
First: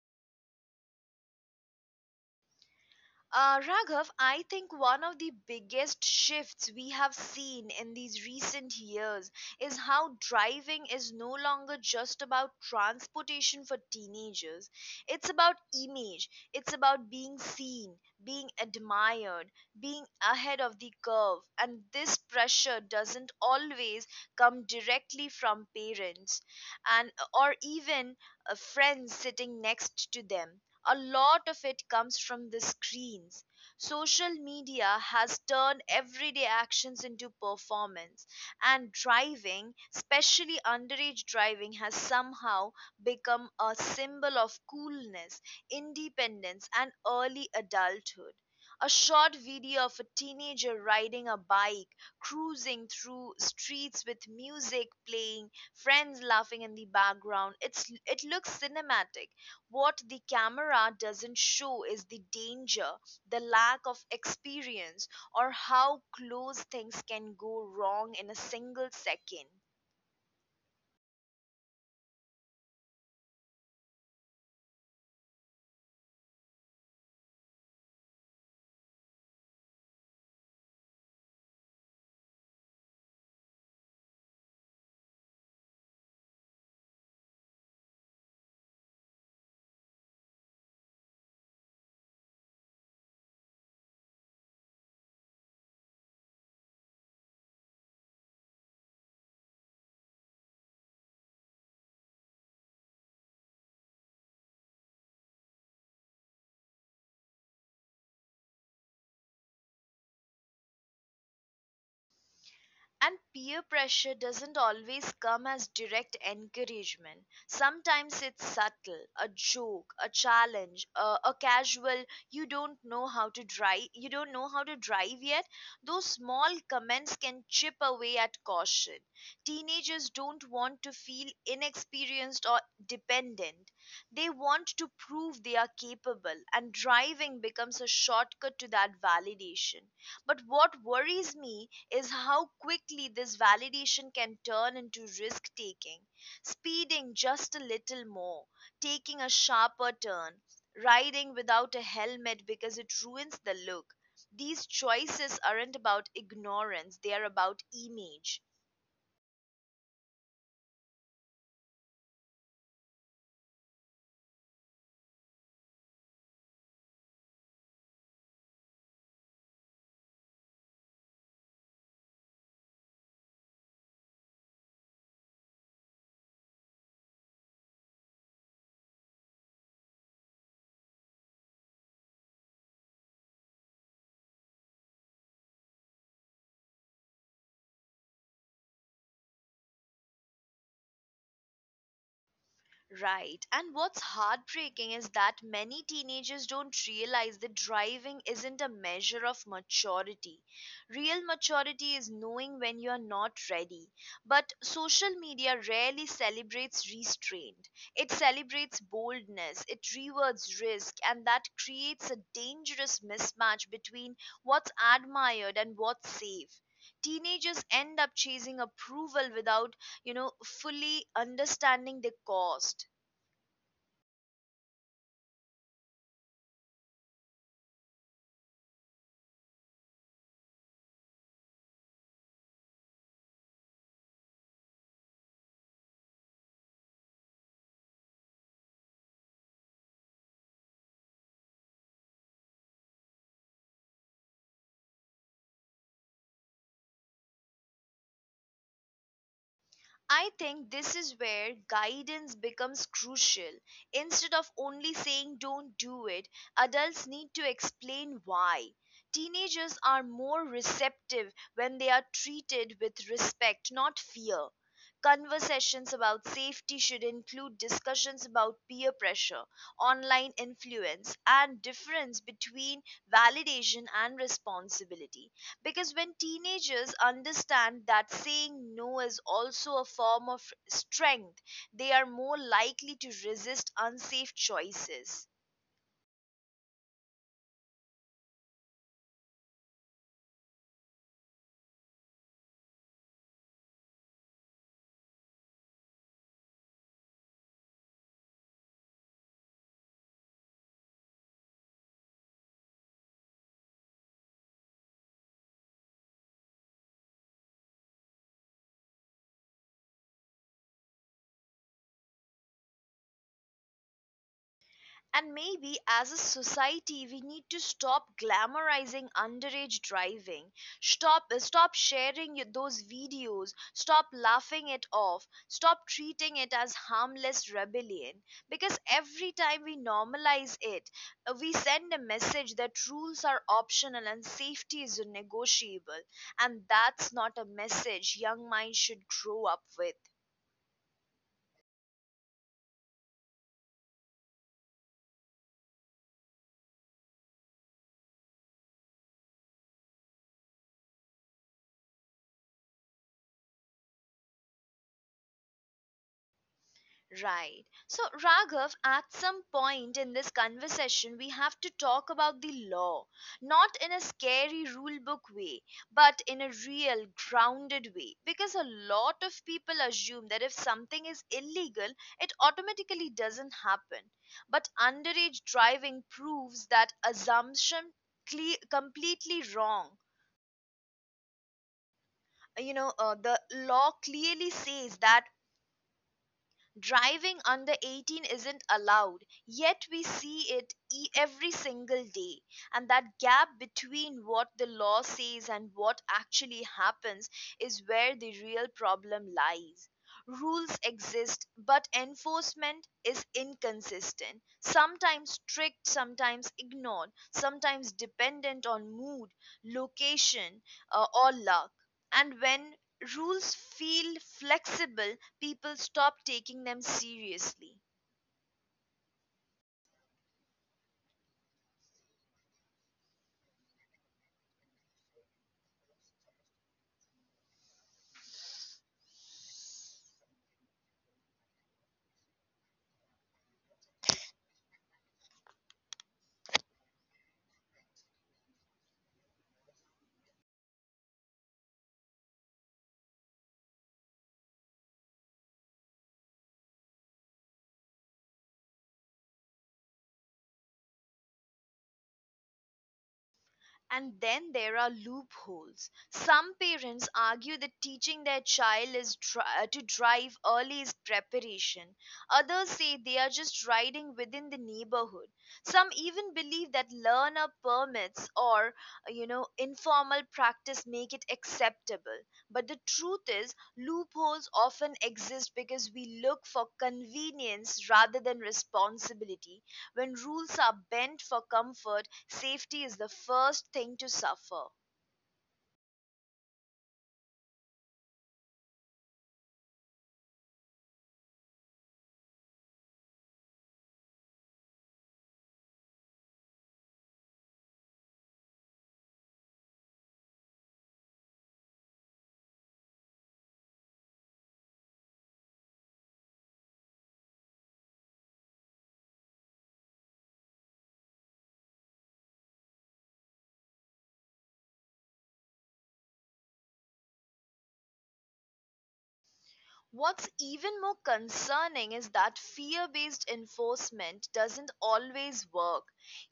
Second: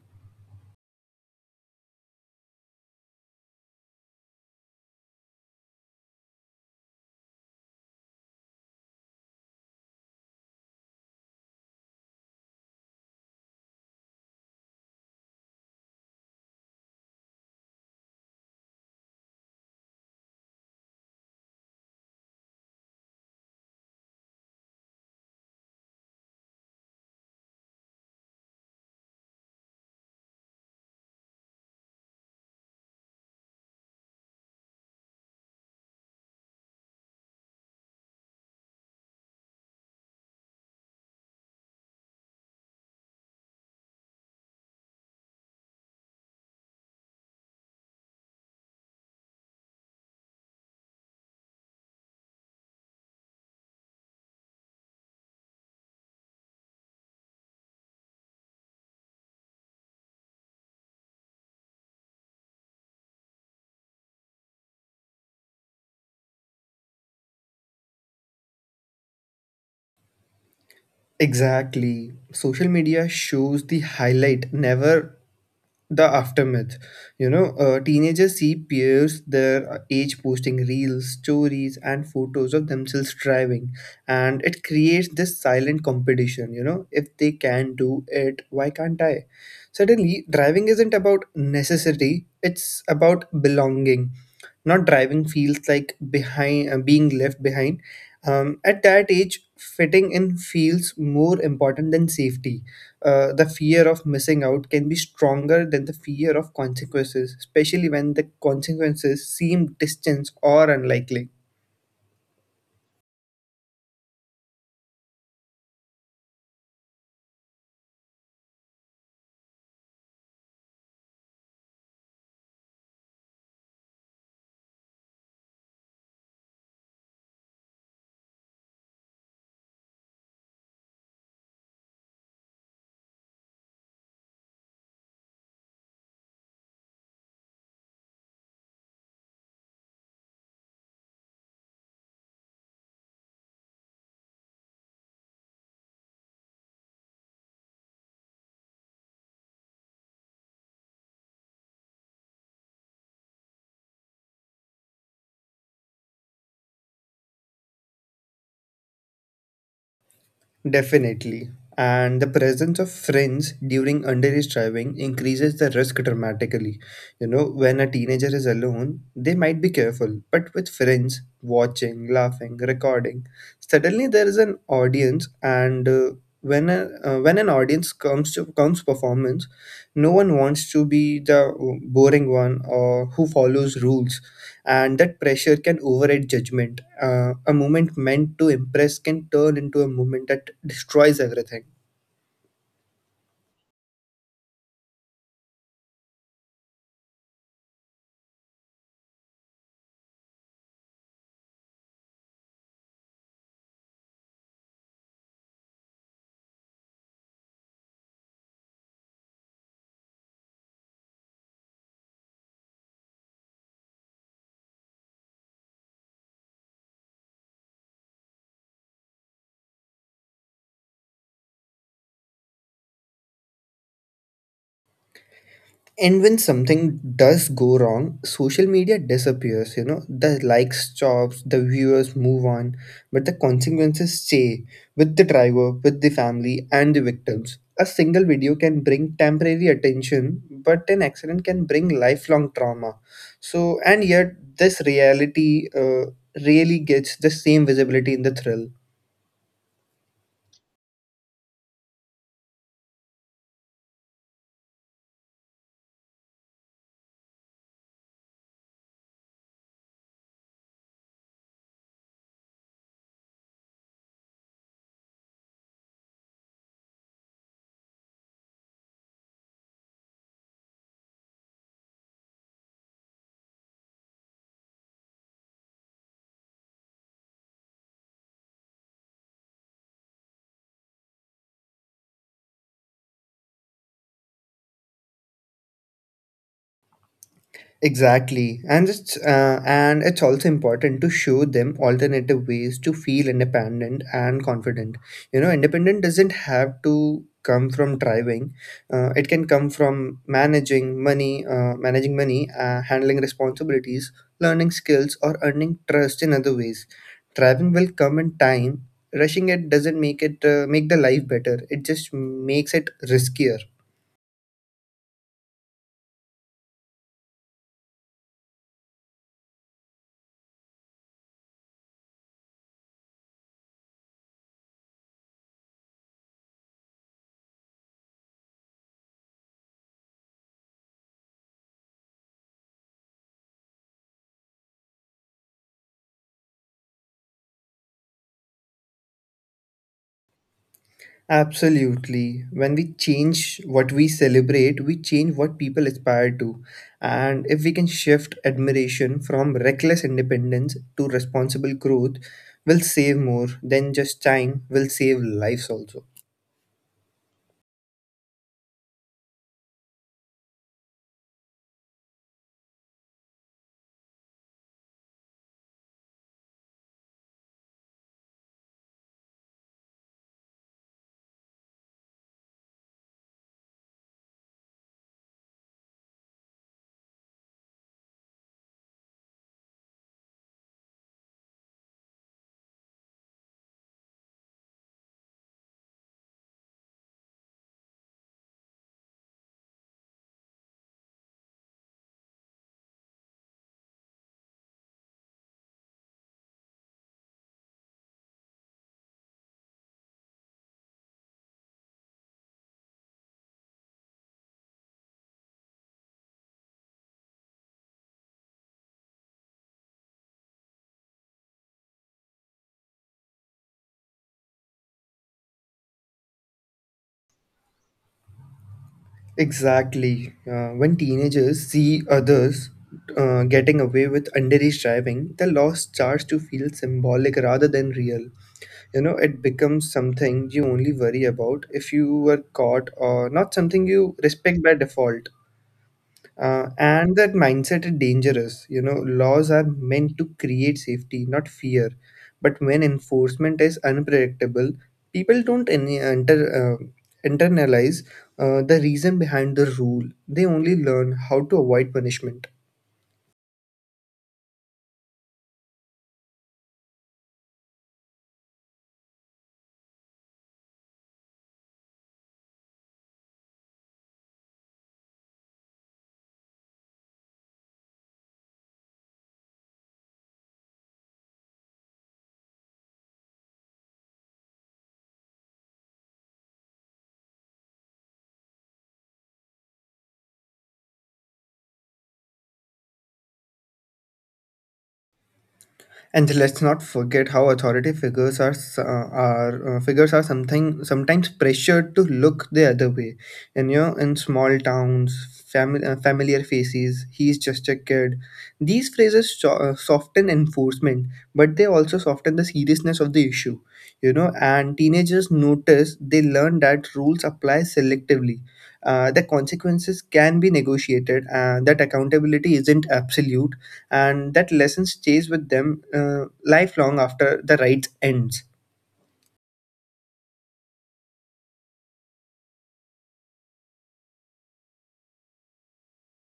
Raghav, I think one of the biggest shifts we have seen in these recent years is how driving is no longer just about transportation for teenagers. It's about image, it's about being seen, being admired, being ahead of the curve, and this pressure doesn't always come directly from parents and or even friends sitting next to them. A lot of it comes from the screens. Social media has turned everyday actions into performance, and driving, especially underage driving, has somehow become a symbol of coolness, independence, and early adulthood. A short video of a teenager riding a bike, cruising through streets with music playing, friends laughing in the background. It looks cinematic. What the camera doesn't show is the danger, the lack of experience, or how close things can go wrong in a single second.
Exactly. Social media shows the highlight, never the aftermath. You know, teenagers see peers their age posting reels, stories, and photos of themselves driving, and it creates this silent competition. You know, if they can do it, why can't I? Suddenly driving isn't about necessity, it's about belonging. Not driving feels like behind being left behind At that age, fitting in feels more important than safety. The fear of missing out can be stronger than the fear of consequences, especially when the consequences seem distant or unlikely.
And peer pressure doesn't always come as direct encouragement. Sometimes it's subtle, a joke, a challenge, a casual you don't know how to drive, you don't know how to drive yet. Those small comments can chip away at caution. Teenagers don't want to feel inexperienced or dependent. They want to prove they are capable, and driving becomes a shortcut to that validation. But what worries me is how quickly this validation can turn into risk taking, speeding just a little more, taking a sharper turn, riding without a helmet because it ruins the look. These choices aren't about ignorance, they are about image.
Definitely. And the presence of friends during underage driving increases the risk dramatically. You know, when a teenager is alone, they might be careful, but with friends watching, laughing, recording, suddenly there is an audience, and when an audience comes to comes performance, no one wants to be the boring one or who follows rules, and that pressure can override judgment. A moment meant to impress can turn into a moment that destroys everything.
Right. And what's heartbreaking is that many teenagers don't realize that driving isn't a measure of maturity. Real maturity is knowing when you're not ready. But social media rarely celebrates restraint, it celebrates boldness, it rewards risk, and that creates a dangerous mismatch between what's admired and what's safe. Teenagers end up chasing approval without, you know, fully understanding the cost.
And when something does go wrong, social media disappears. You know, the likes stops, the viewers move on, but the consequences stay with the driver, with the family, and the victims. A single video can bring temporary attention, but an accident can bring lifelong trauma. So, and yet, this reality really gets the same visibility in the thrill.
I think this is where guidance becomes crucial. Instead of only saying don't do it, adults need to explain why. Teenagers are more receptive when they are treated with respect, not fear. Conversations about safety should include discussions about peer pressure, online influence, and difference between validation and responsibility. Because when teenagers understand that saying no is also a form of strength, they are more likely to resist unsafe choices.
Exactly, and it's also important to show them alternative ways to feel independent and confident. You know, independent doesn't have to come from driving. It can come from managing money, handling responsibilities, learning skills, or earning trust in other ways. Driving will come in time. Rushing it doesn't make the life better. It just makes it riskier.
And maybe as a society, we need to stop glamorizing underage driving, stop sharing those videos, stop laughing it off, stop treating it as harmless rebellion. Because every time we normalize it, we send a message that rules are optional and safety is negotiable, and that's not a message young minds should grow up with.
Absolutely. When we change what we celebrate, we change what people aspire to. And if we can shift admiration from reckless independence to responsible growth, we'll save more than just time, we'll save lives also.
Right. So, Raghav, at some point in this conversation, we have to talk about the law, not in a scary rule book way, but in a real, grounded way. Because a lot of people assume that if something is illegal, it automatically doesn't happen. But underage driving proves that assumption completely wrong. You know, the law clearly says that driving under 18 isn't allowed, yet we see it every single day. And that gap between what the law says and what actually happens is where the real problem lies. Rules exist, but enforcement is inconsistent, sometimes strict, sometimes ignored, sometimes dependent on mood, location, or luck. And when rules feel flexible, people stop taking them seriously.
Exactly. When teenagers see others getting away with underage driving, the laws starts to feel symbolic rather than real. You know, it becomes something you only worry about if you were caught, or not something you respect by default. And that mindset is dangerous. You know, laws are meant to create safety, not fear, but when enforcement is unpredictable, people don't internalize the reason behind the rule, they only learn how to avoid punishment.
And then there are loopholes. Some parents argue that teaching their child to drive early is preparation. Others say they are just riding within the neighborhood. Some even believe that learner permits or, you know, informal practice make it acceptable. But the truth is loopholes often exist because we look for convenience rather than responsibility. When rules are bent for comfort, safety is the first thing to suffer.
And let's not forget how authority figures are s- are figures are something sometimes pressured to look the other way. And you know, in small towns, familiar faces, he's just a kid. These phrases soften enforcement, but they also soften the seriousness of the issue. You know, and teenagers notice they learn that rules apply selectively. The consequences can be negotiated, and that accountability isn't absolute, and that lesson stays with them lifelong after the rights ends.
What's even more concerning is that fear based enforcement doesn't always work.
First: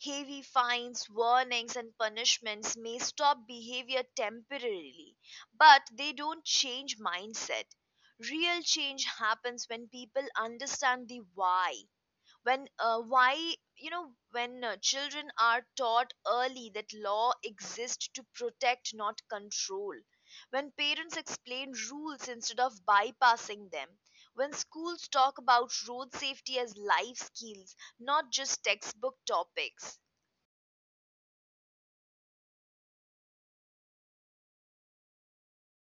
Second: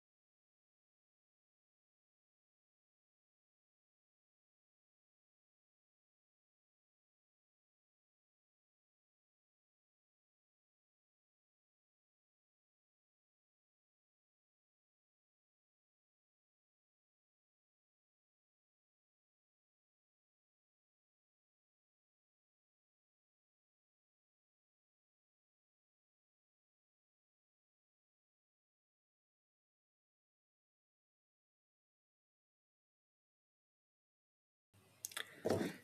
Heavy fines, warnings, and punishments may stop behavior temporarily, but they don't change mindset. Real change happens when people understand the why. When why you know when children are taught early that law exists to protect not control, when parents explain rules instead of bypassing them, when schools talk about road safety as life skills, not just textbook topics.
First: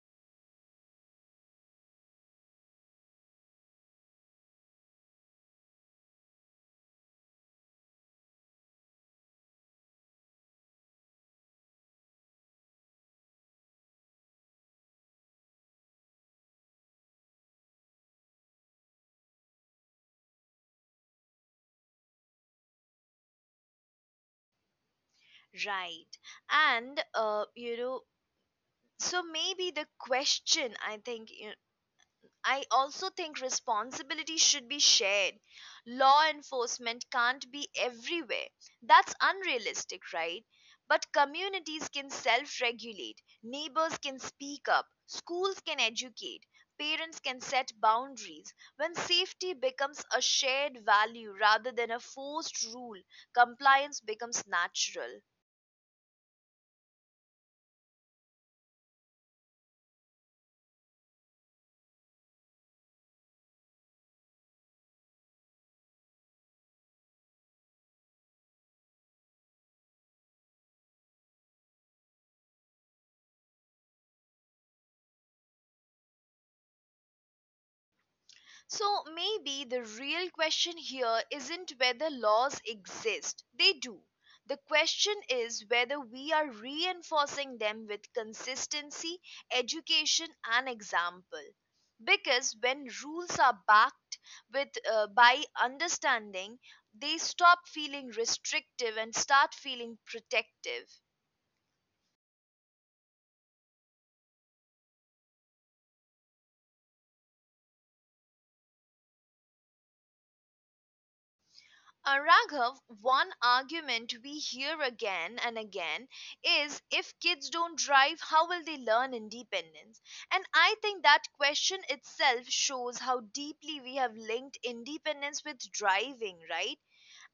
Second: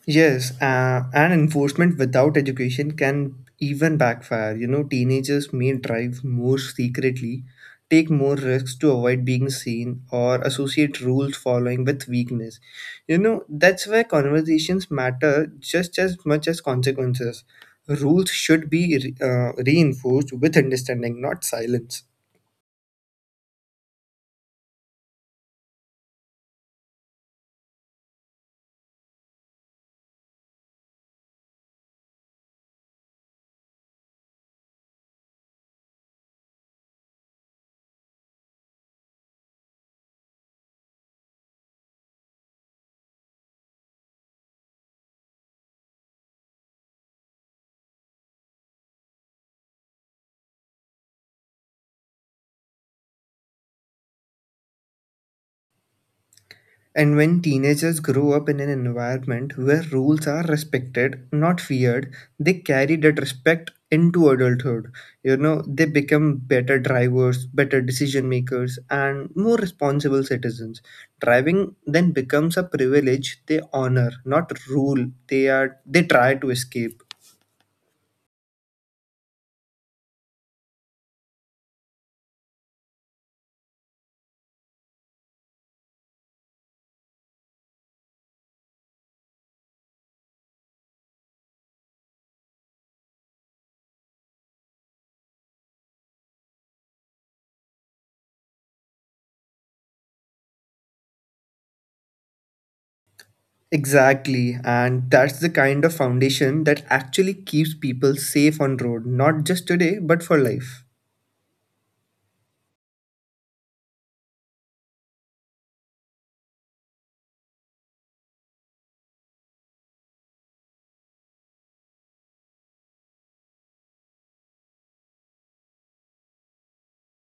Yes, and enforcement without education can even backfire. You know, teenagers may drive more secretly, take more risks to avoid being seen, or associate rules following with weakness. You know, that's where conversations matter just as much as consequences. Rules should be reinforced with understanding, not silence.
Right. And, you know, so maybe the question I think you. I also think responsibility should be shared. Law enforcement can't be everywhere. That's unrealistic, right? But communities can self regulate, neighbors can speak up, schools can educate, parents can set boundaries. When safety becomes a shared value rather than a forced rule, compliance becomes natural.
And when teenagers grow up in an environment where rules are respected, not feared, they carry that respect into adulthood. You know, they become better drivers, better decision makers, and more responsible citizens. Driving then becomes a privilege they honor, not rule they try to escape.
So maybe the real question here isn't whether laws exist, they do. The question is whether we are reinforcing them with consistency, education, and example. Because when rules are backed with by understanding, they stop feeling restrictive and start feeling protective.
Exactly, and that's the kind of foundation that actually keeps people safe on road, not just today, but for life.
Raghav, one argument we hear again and again is if kids don't drive, how will they learn independence? And I think that question itself shows how deeply we have linked independence with driving, right?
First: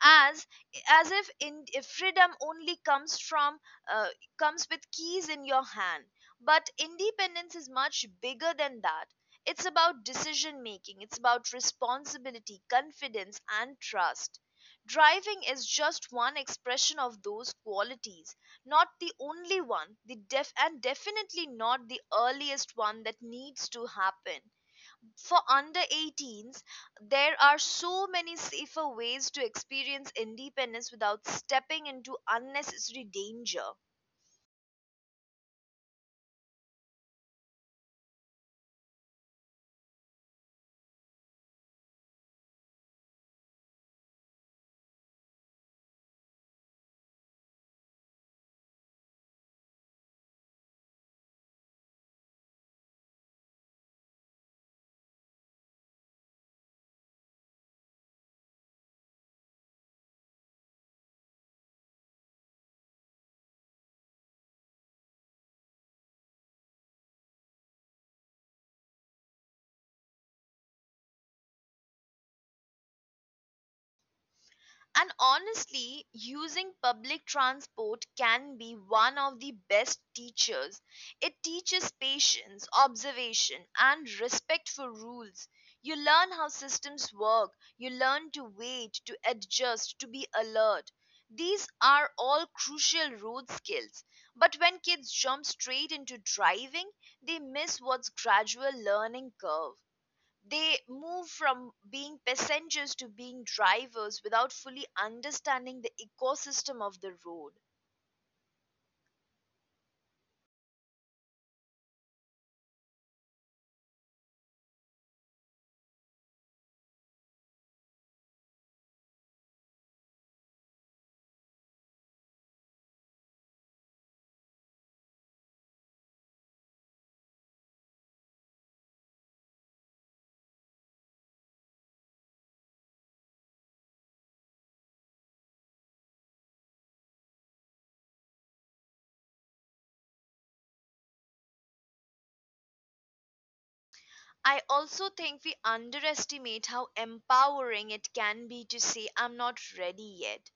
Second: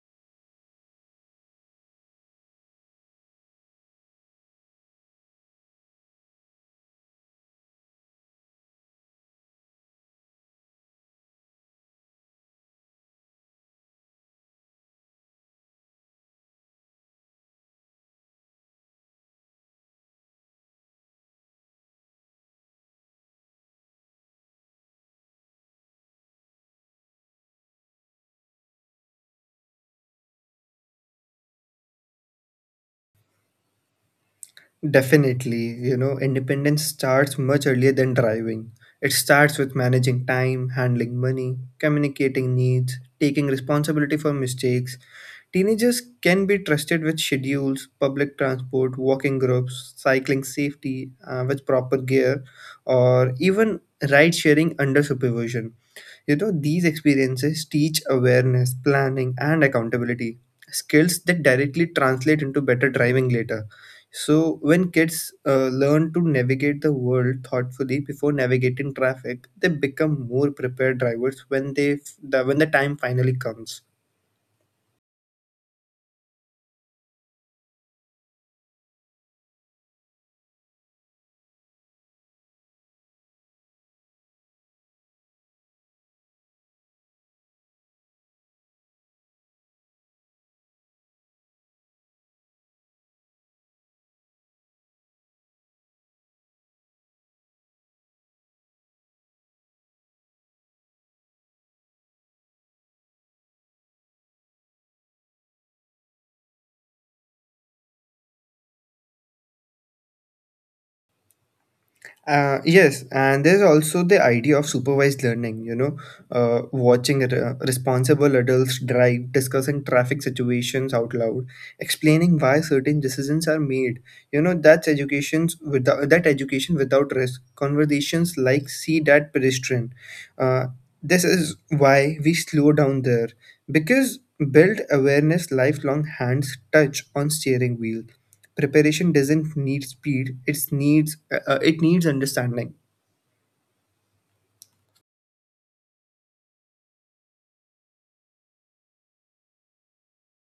as as if freedom only comes from, uh, comes with keys in your hand. But independence is much bigger than that. It's about decision making, it's about responsibility, confidence, and trust. Driving is just one expression of those qualities, not the only one, and definitely not the earliest one that needs to happen. For under 18s, there are so many safer ways to experience independence without stepping into unnecessary danger.
Definitely, you know, independence starts much earlier than driving. It starts with managing time, handling money, communicating needs, taking responsibility for mistakes. Teenagers can be trusted with schedules, public transport, walking groups, cycling safety with proper gear, or even ride sharing under supervision. You know, these experiences teach awareness, planning, and accountability skills that directly translate into better driving later. So, when kids learn to navigate the world thoughtfully before navigating traffic, they become more prepared drivers when the time finally comes.
And honestly, using public transport can be one of the best teachers. It teaches patience, observation, and respect for rules. You learn how systems work, you learn to wait, to adjust, to be alert. These are all crucial road skills. But when kids jump straight into driving, they miss what's gradual learning curve. They move from being passengers to being drivers without fully understanding the ecosystem of the road.
Yes, and there's also the idea of supervised learning, you know, watching responsible adults drive, discussing traffic situations out loud, explaining why certain decisions are made. You know, that's education without risk. Conversations like see that pedestrian. Uh, this is why we slow down there because build awareness lifelong hands touch on steering wheel. Preparation doesn't need speed, it needs understanding.
I also think we underestimate how empowering it can be to say, I'm not ready yet.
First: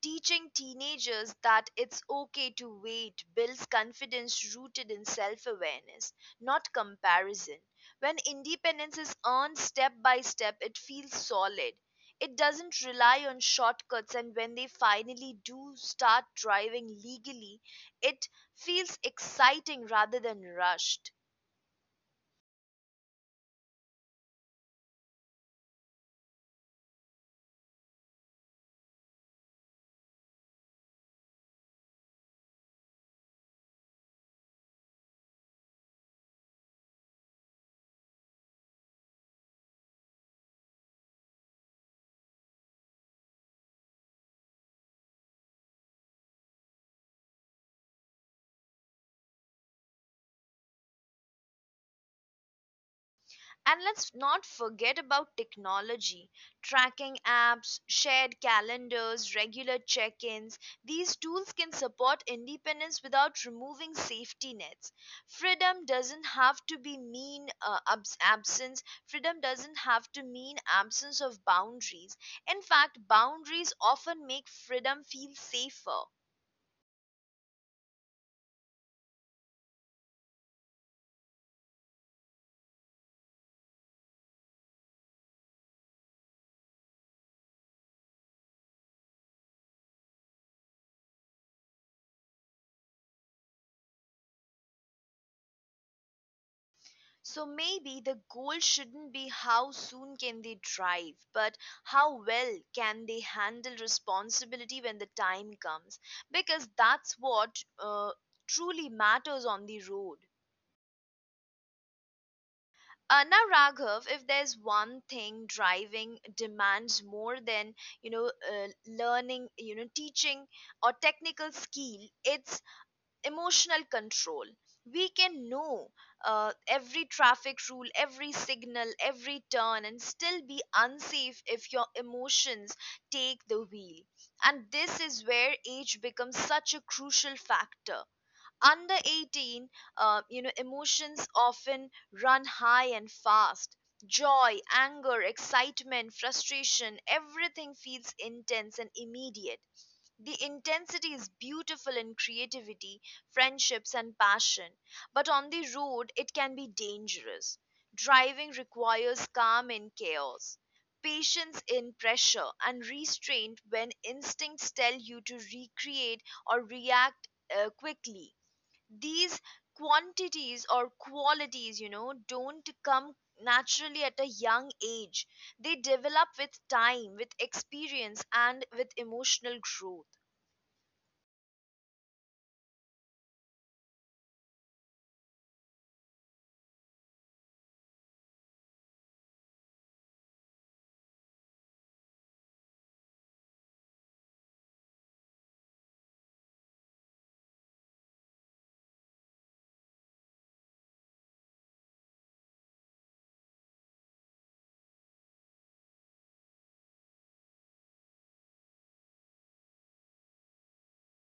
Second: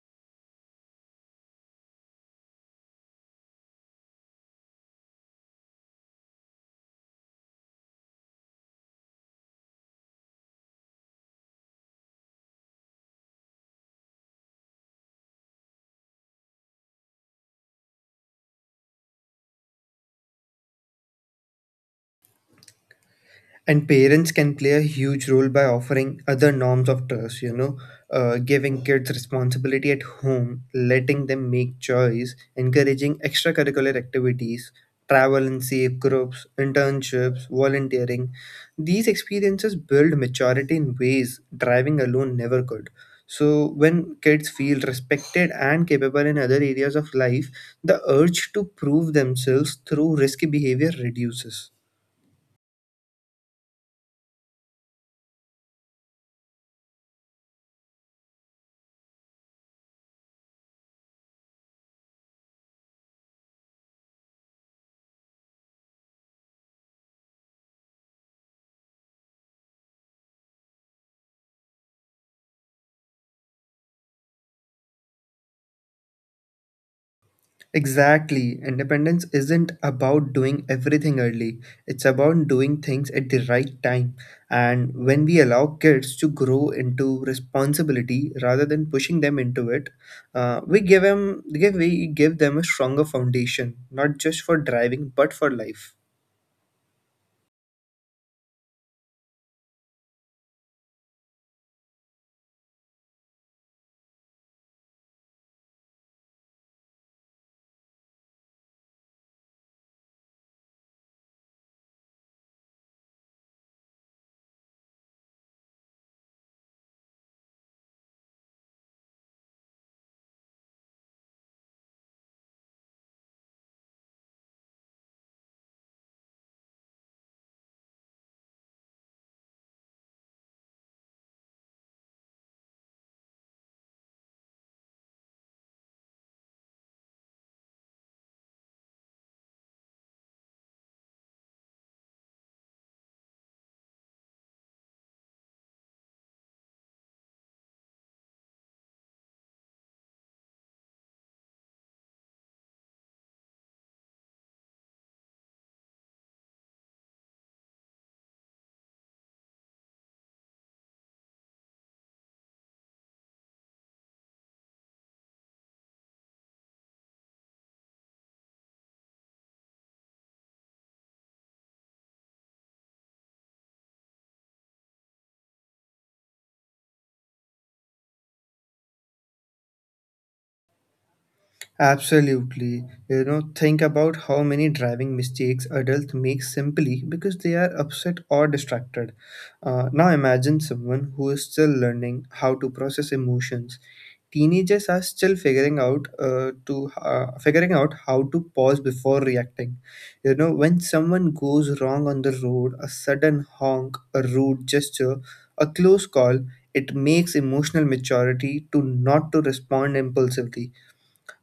Teaching teenagers that it's okay to wait builds confidence rooted in self awareness, not comparison. When independence is earned step by step, it feels solid. It doesn't rely on shortcuts, and when they finally do start driving legally, it feels exciting rather than rushed.
And parents can play a huge role by offering other norms of trust. You know, giving kids responsibility at home, letting them make choice, encouraging extracurricular activities, travel and safe groups, internships, volunteering. These experiences build maturity in ways driving alone never could. So when kids feel respected and capable in other areas of life, the urge to prove themselves through risky behavior reduces.
And let's not forget about technology, tracking apps, shared calendars, regular check ins. These tools can support independence without removing safety nets. Freedom doesn't have to be mean absence. Freedom doesn't have to mean absence of boundaries. In fact, boundaries often make freedom feel safer.
Exactly. Independence isn't about doing everything early. It's about doing things at the right time. And when we allow kids to grow into responsibility rather than pushing them into it, we give them a stronger foundation, not just for driving but for life.
So maybe the goal shouldn't be how soon can they drive, but how well can they handle responsibility when the time comes, because that's what uh, truly matters on the road. Now, Raghav, if there's one thing driving demands more than learning, teaching or technical skill, it's emotional control. We can know every traffic rule, every signal, every turn and still be unsafe if your emotions take the wheel. And this is where age becomes such a crucial factor. Under 18, you know, emotions often run high and fast. Joy, anger, excitement, frustration, everything feels intense and immediate. The intensity is beautiful in creativity, friendships, and passion, but on the road it can be dangerous. Driving requires calm in chaos, patience in pressure, and restraint when instincts tell you to recreate or react quickly. These quantities or qualities, you know, don't come naturally at a young age. They develop with time, with experience, and with emotional growth.
Absolutely. You know, think about how many driving mistakes adults make simply because they are upset or distracted. Now imagine someone who is still learning how to process emotions. Teenagers are still figuring out how to pause before reacting. You know, when someone goes wrong on the road, a sudden honk, a rude gesture, a close call, it makes emotional maturity to not to respond impulsively,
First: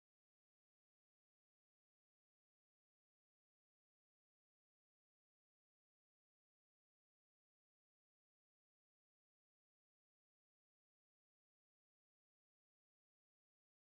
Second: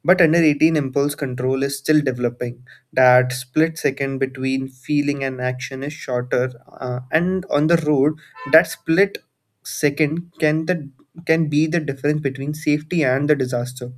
but under 18, impulse control is still developing. That split second between feeling and action is shorter, and on the road, that split second can be the difference between safety and the disaster.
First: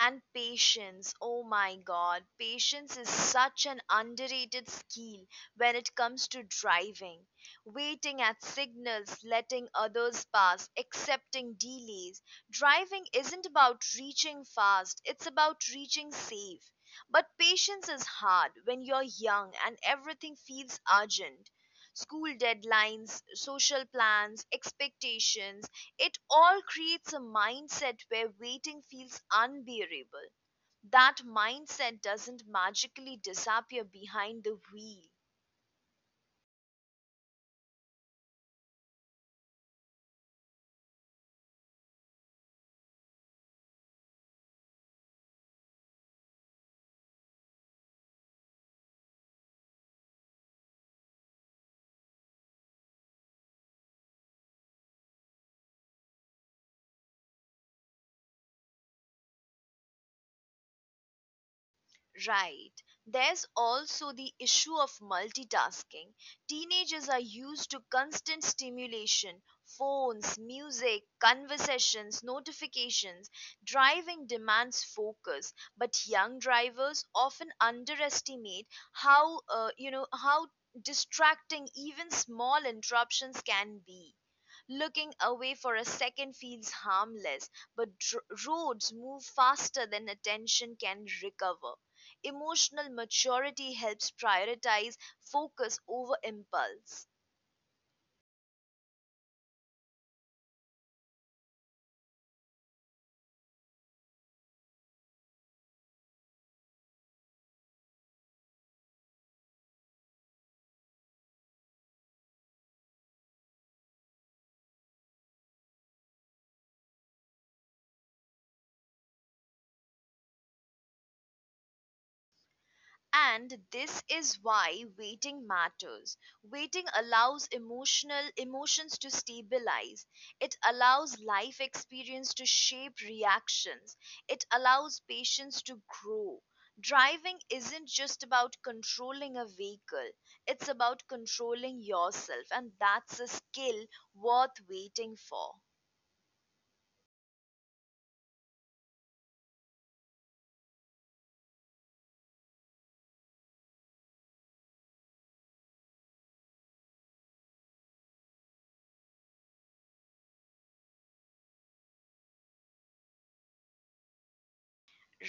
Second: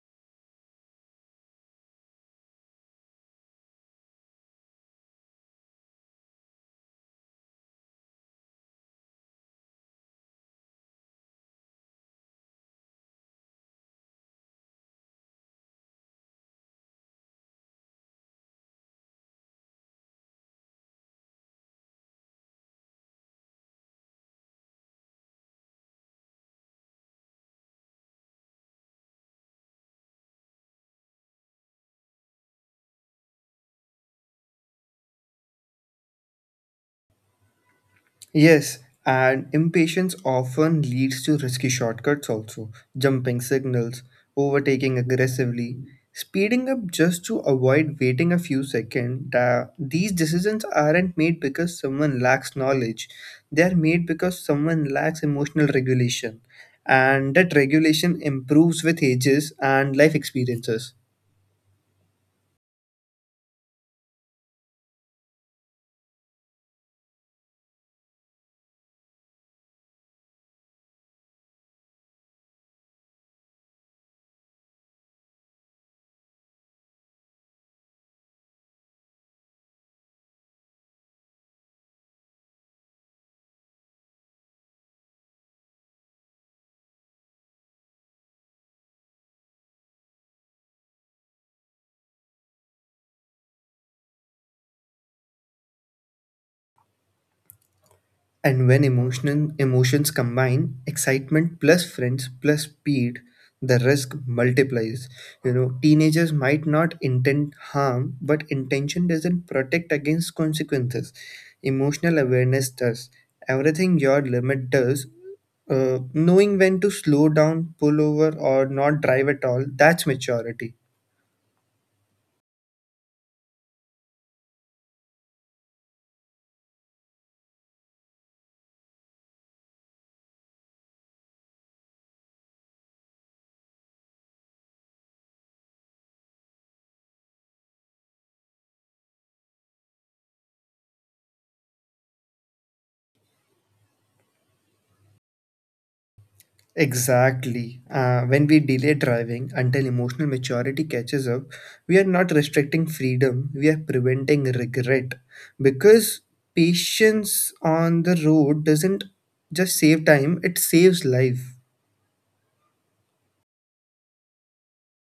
And patience, oh my god, patience is such an underrated skill when it comes to driving. Waiting at signals, letting others pass, accepting delays. Driving isn't about reaching fast, it's about reaching safe. But patience is hard when you're young and everything feels urgent. School deadlines, social plans, expectations, it all creates a mindset where waiting feels unbearable. That mindset doesn't magically disappear behind the wheel.
Yes, and impatience often leads to risky shortcuts also, jumping signals, overtaking aggressively, speeding up just to avoid waiting a few seconds. These decisions aren't made because someone lacks knowledge, they are made because someone lacks emotional regulation, and that regulation improves with ages and life experiences.
Right. There's also the issue of multitasking. Teenagers are used to constant stimulation, phones, music, conversations, notifications. Driving demands focus, but young drivers often underestimate how distracting even small interruptions can be. Looking away for a second feels harmless, but roads move faster than attention can recover. Emotional maturity helps prioritize focus over impulse.
And when emotions combine, excitement plus friends plus speed, the risk multiplies. You know, teenagers might not intend harm, but intention doesn't protect against consequences. Emotional awareness does. Everything your limit does, knowing when to slow down, pull over, or not drive at all, that's maturity.
And this is why waiting matters. Waiting allows emotional emotions to stabilize. It allows life experience to shape reactions. It allows patience to grow. Driving isn't just about controlling a vehicle. It's about controlling yourself, and that's a skill worth waiting for.
Exactly. When we delay driving until emotional maturity catches up, we are not restricting freedom, we are preventing regret. Because patience on the road doesn't just save time, it saves life.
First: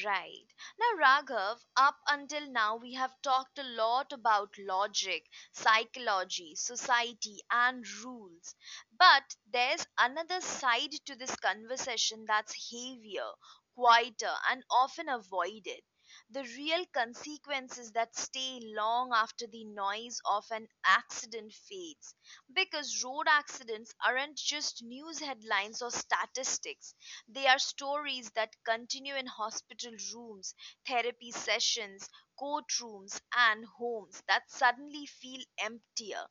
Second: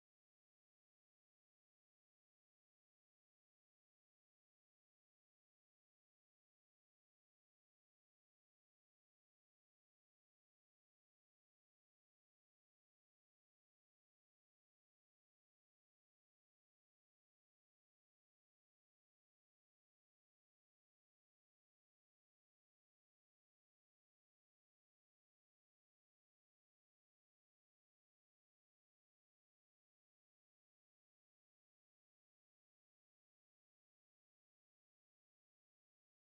Right. Now, Raghav, up until now we have talked a lot about logic, psychology, society, and rules. But there's another side to this conversation that's heavier, quieter, and often avoided. The real consequences that stay long after the noise of an accident fades. Because road accidents aren't just news headlines or statistics, they are stories that continue in hospital rooms, therapy sessions, courtrooms, and homes that suddenly feel emptier.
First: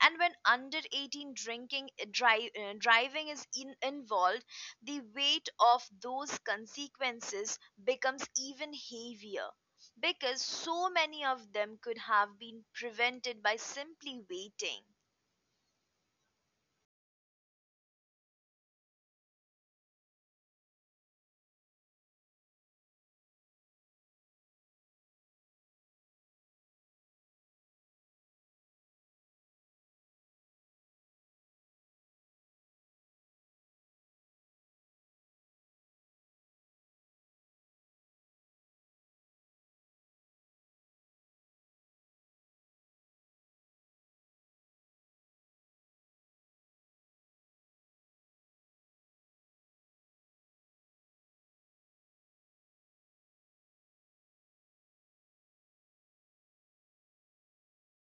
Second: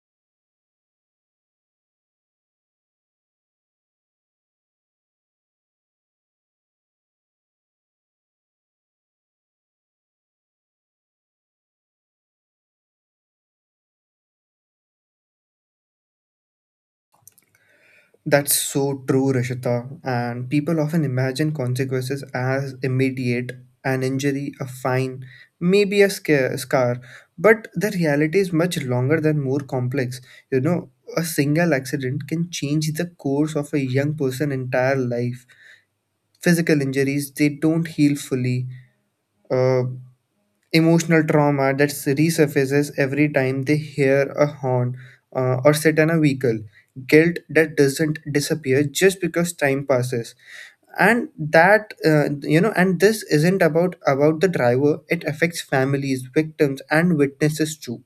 And when under 18 driving is involved, the weight of those consequences becomes even heavier because so many of them could have been prevented by simply waiting.
That's so true, Rishita. And people often imagine consequences as immediate, an injury, a fine, maybe a scar. But the reality is much longer than more complex. You know, a single accident can change the course of a young person's entire life. Physical injuries, they don't heal fully. Uh, Emotional trauma that resurfaces every time they hear a horn or sit in a vehicle, guilt that doesn't disappear just because time passes. And that you know and this isn't about the driver, it affects families, victims, and witnesses too.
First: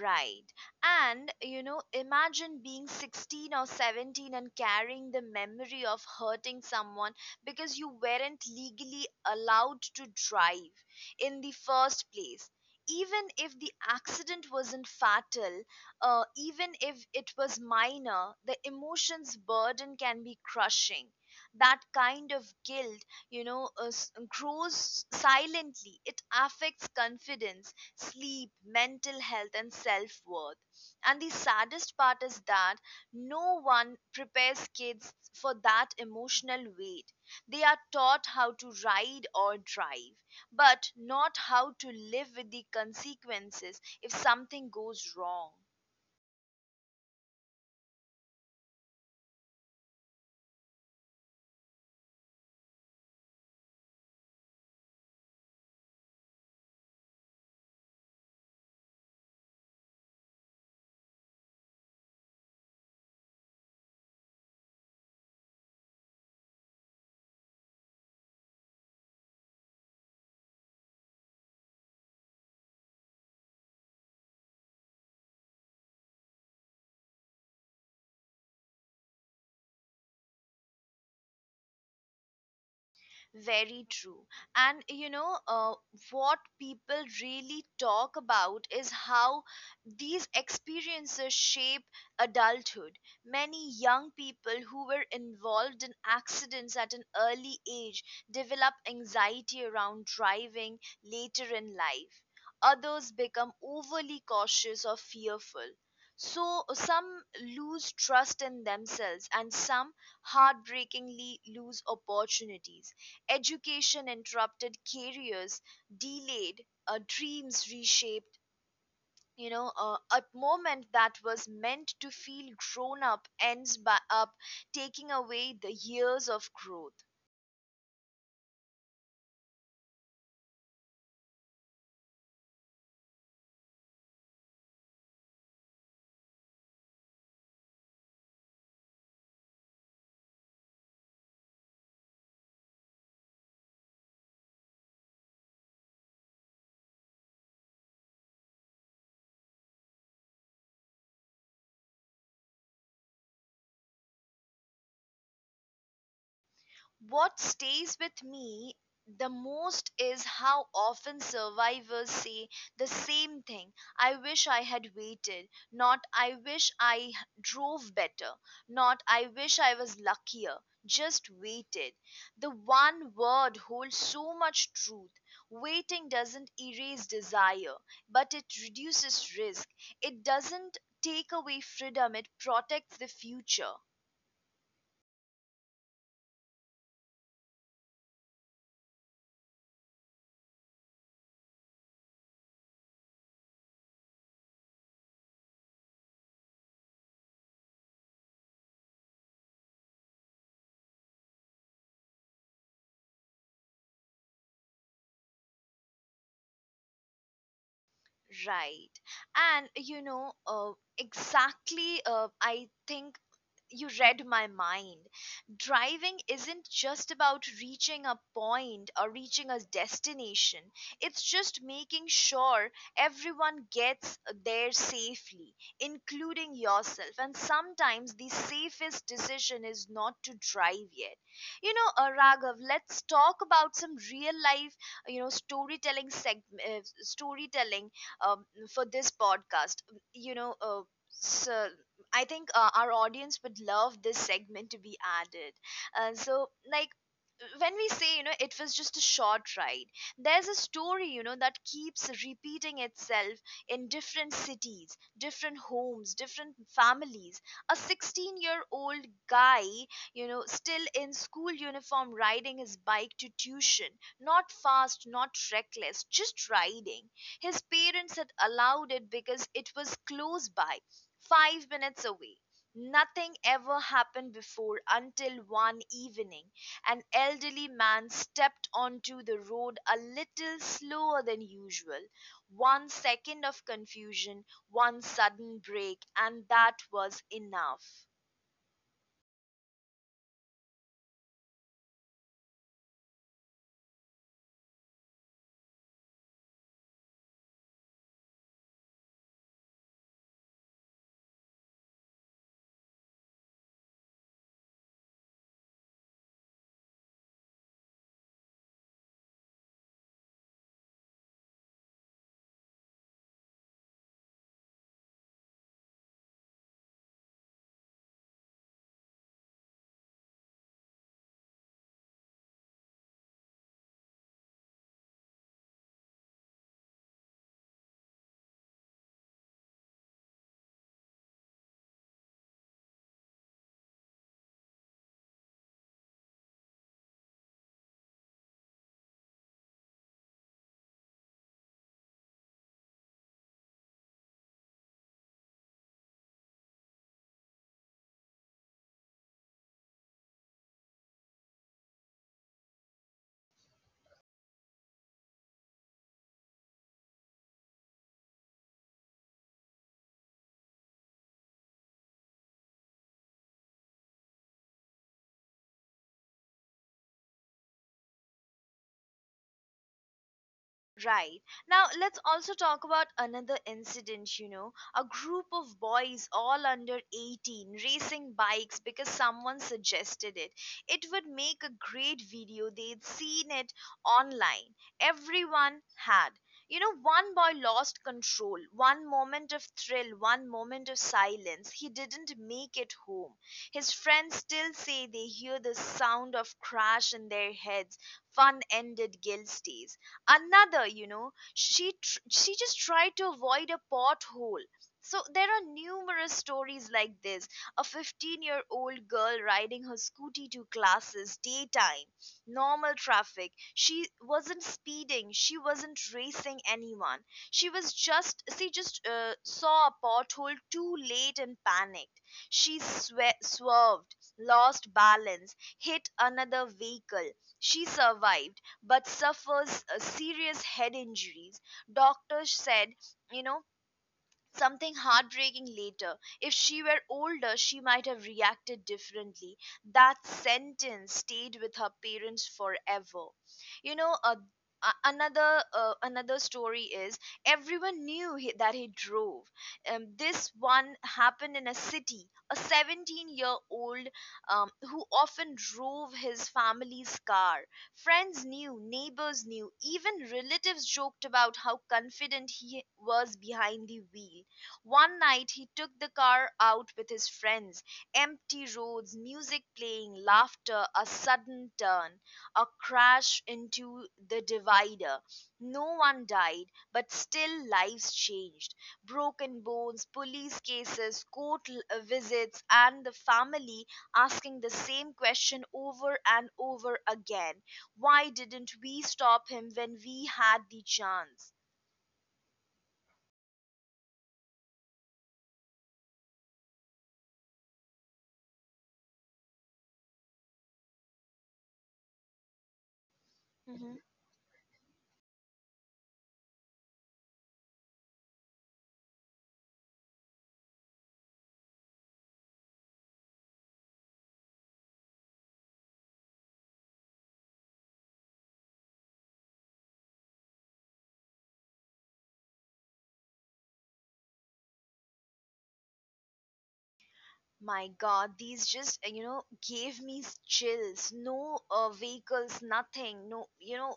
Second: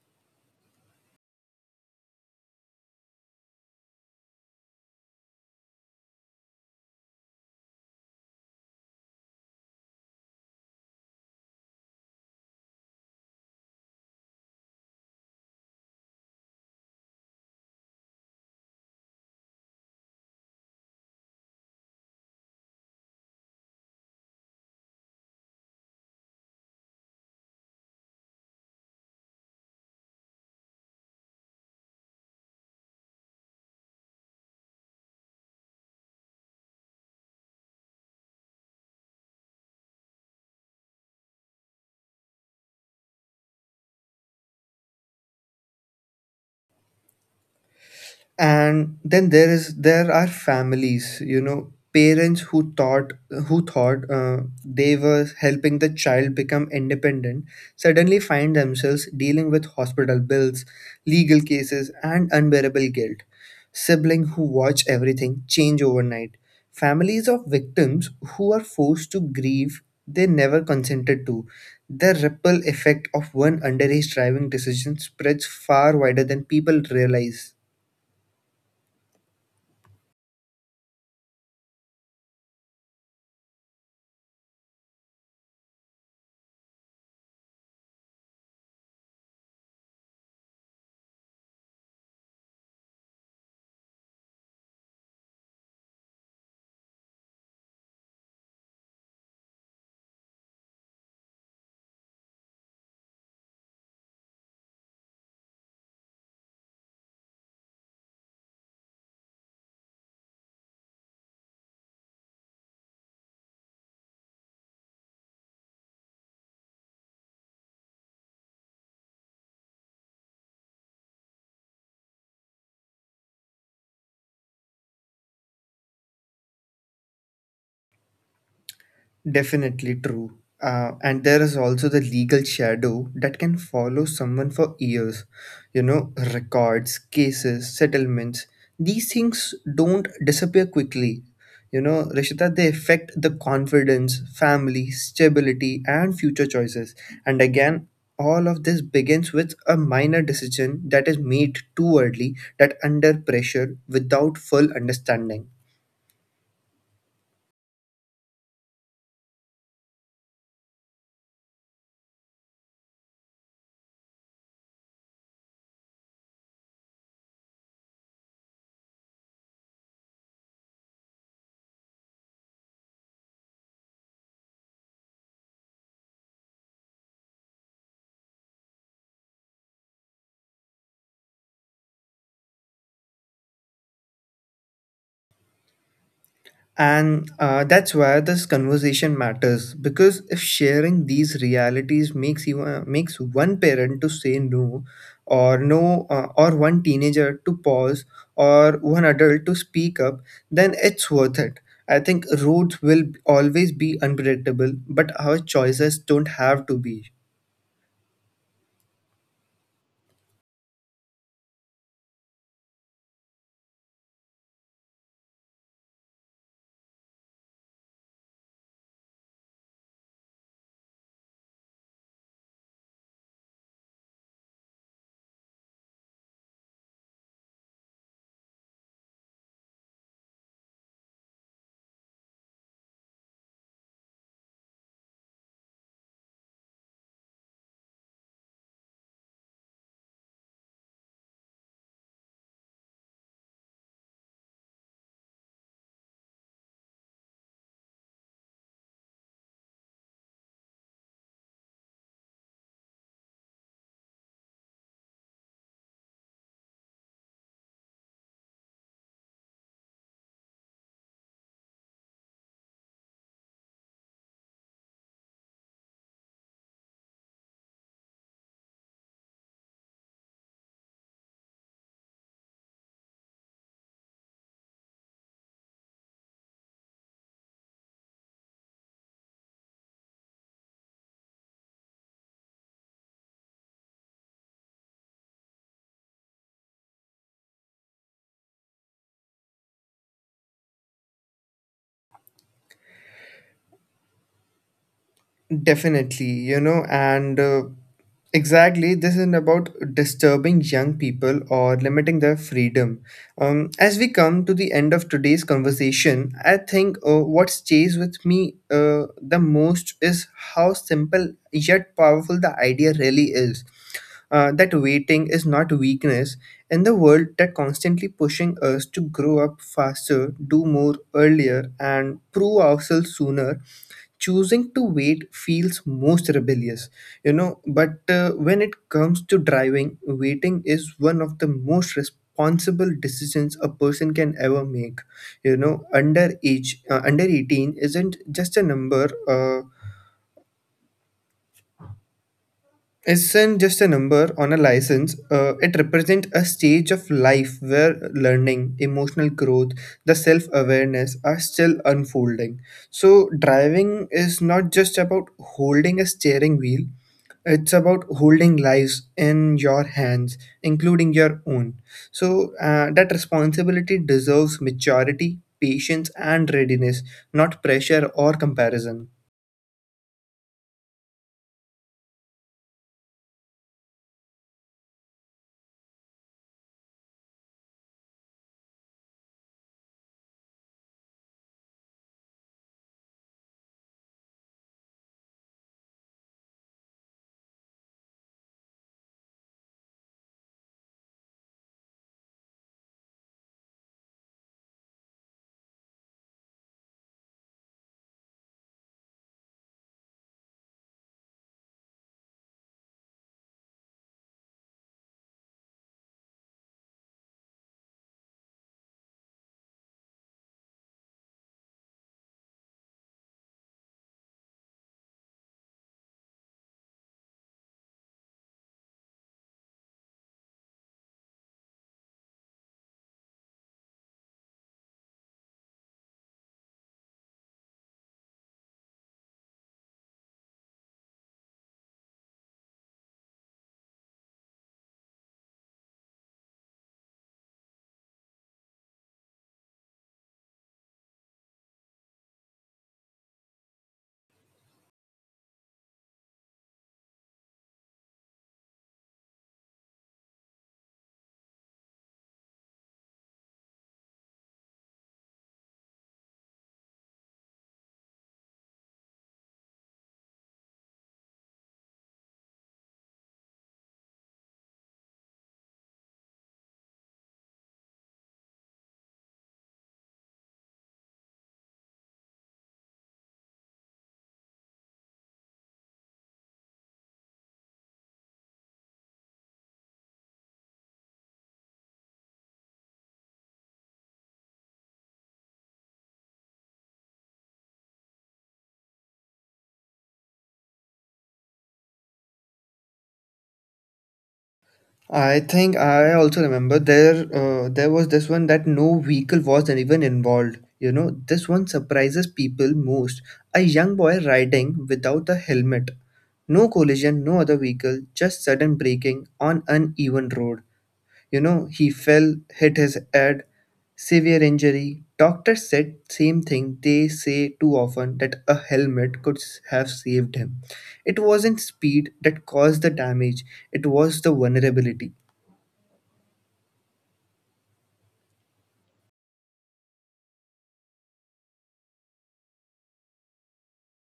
Right. And, you know, imagine being 16 or 17 and carrying the memory of hurting someone because you weren't legally allowed to drive in the first place. Even if the accident wasn't fatal, even if it was minor, the emotions burden can be crushing. That kind of guilt, grows silently. It affects confidence, sleep, mental health, and self worth. And the saddest part is that no one prepares kids for that emotional weight. They are taught how to ride or drive, but not how to live with the consequences if something goes wrong.
And then there are families. You know, parents who thought they were helping the child become independent suddenly find themselves dealing with hospital bills, legal cases, and unbearable guilt. Sibling who watch everything change overnight, families of victims who are forced to grieve they never consented to. The ripple effect of one underage driving decision spreads far wider than people realize.
Very true. And what people really talk about is how these experiences shape adulthood. Many young people who were involved in accidents at an early age develop anxiety around driving later in life. Others become overly cautious or fearful. So some lose trust in themselves, and some heartbreakingly lose opportunities, education interrupted, careers delayed, dreams reshaped. A moment that was meant to feel grown up ends by up taking away the years of growth.
Definitely true. And there is also the legal shadow that can follow someone for years. You know, records, cases, settlements, these things don't disappear quickly. You know, Rishita, they affect the confidence, family, stability, and future choices. And again, all of this begins with a minor decision that is made too early, that under pressure without full understanding.
What stays with me the most is how often survivors say the same thing. I wish I had waited, not I wish I drove better, not I wish I was luckier, just waited. The one word holds so much truth. Waiting doesn't erase desire, but it reduces risk. It doesn't take away freedom, it protects the future.
And that's why this conversation matters, because if sharing these realities makes you makes one parent to say no, or one teenager to pause, or one adult to speak up, then it's worth it. I think roads will always be unpredictable, but our choices don't have to be.
Right. And exactly, I think you read my mind. Driving isn't just about reaching a point or reaching a destination, it's just making sure everyone gets there safely, including yourself. And sometimes the safest decision is not to drive yet. You know, Raghav, let's talk about some real life, you know, storytelling um, for this podcast. You know, uh, so I think our audience would love this segment to be added. So, like, when we say, you know, it was just a short ride, there's a story, you know, that keeps repeating itself in different cities, different homes, different families. A 16-year-old guy, you know, still in school uniform riding his bike to tuition. Not fast, not reckless, just riding. His parents had allowed it because it was close by, 5 minutes away. Nothing ever happened before until one evening an elderly man stepped onto the road a little slower than usual. One second of confusion, one sudden break, and that was enough.
Definitely, you know, and exactly, this isn't about disturbing young people or limiting their freedom. As we come to the end of today's conversation, I think what stays with me the most is how simple yet powerful the idea really is. That waiting is not weakness in the world that constantly pushing us to grow up faster, do more earlier, and prove ourselves sooner. Choosing to wait feels most rebellious. You know, but when it comes to driving, waiting is one of the most responsible decisions a person can ever make. You know, under 18 isn't just a number, isn't just a number on a license. It represents a stage of life where learning, emotional growth, the self awareness are still unfolding. So, driving is not just about holding a steering wheel, it's about holding lives in your hands, including your own. So, that responsibility deserves maturity, patience, and readiness, not pressure or comparison.
Right. Now, let's also talk about another incident, you know. A group of boys, all under 18, racing bikes because someone suggested it. It would make a great video. They'd seen it online. Everyone had. You know, one boy lost control. One moment of thrill, one moment of silence. He didn't make it home. His friends still say they hear the sound of crash in their heads. Fun ended, guilt stays. Another, you know, she just tried to avoid a pothole. So there are numerous stories like this. A 15-year-old girl riding her scooty to classes, daytime, normal traffic. She wasn't speeding, she wasn't racing anyone. She just saw a pothole too late and panicked. Swerved, lost balance, hit another vehicle. She survived but suffers serious head injuries. Doctors said, you know, something heartbreaking later. If she were older, she might have reacted differently. That sentence stayed with her parents forever. You know, another story is everyone knew that he drove. This one happened in a city. A 17-year-old who often drove his family's car. Friends knew, neighbors knew, even relatives joked about how confident he was behind the wheel. One night he took the car out with his friends. Empty roads, music playing, laughter, a sudden turn, a crash into the divider. No one died, but still lives changed. Broken bones, police cases, court visits, and the family asking the same question over and over again, why didn't we stop him when we had the chance?
I think I also remember there was this one that no vehicle was even involved. You know, this one surprises people most. A young
Hmm.
boy riding without a helmet. No collision, no other vehicle, just sudden braking on uneven road. You know, he fell, hit his head, severe injury. Doctors said same thing they say too often, that a helmet could have saved him. It wasn't speed that caused the damage, it was the vulnerability.
My God, these just gave me chills. No vehicles, nothing. No, you know,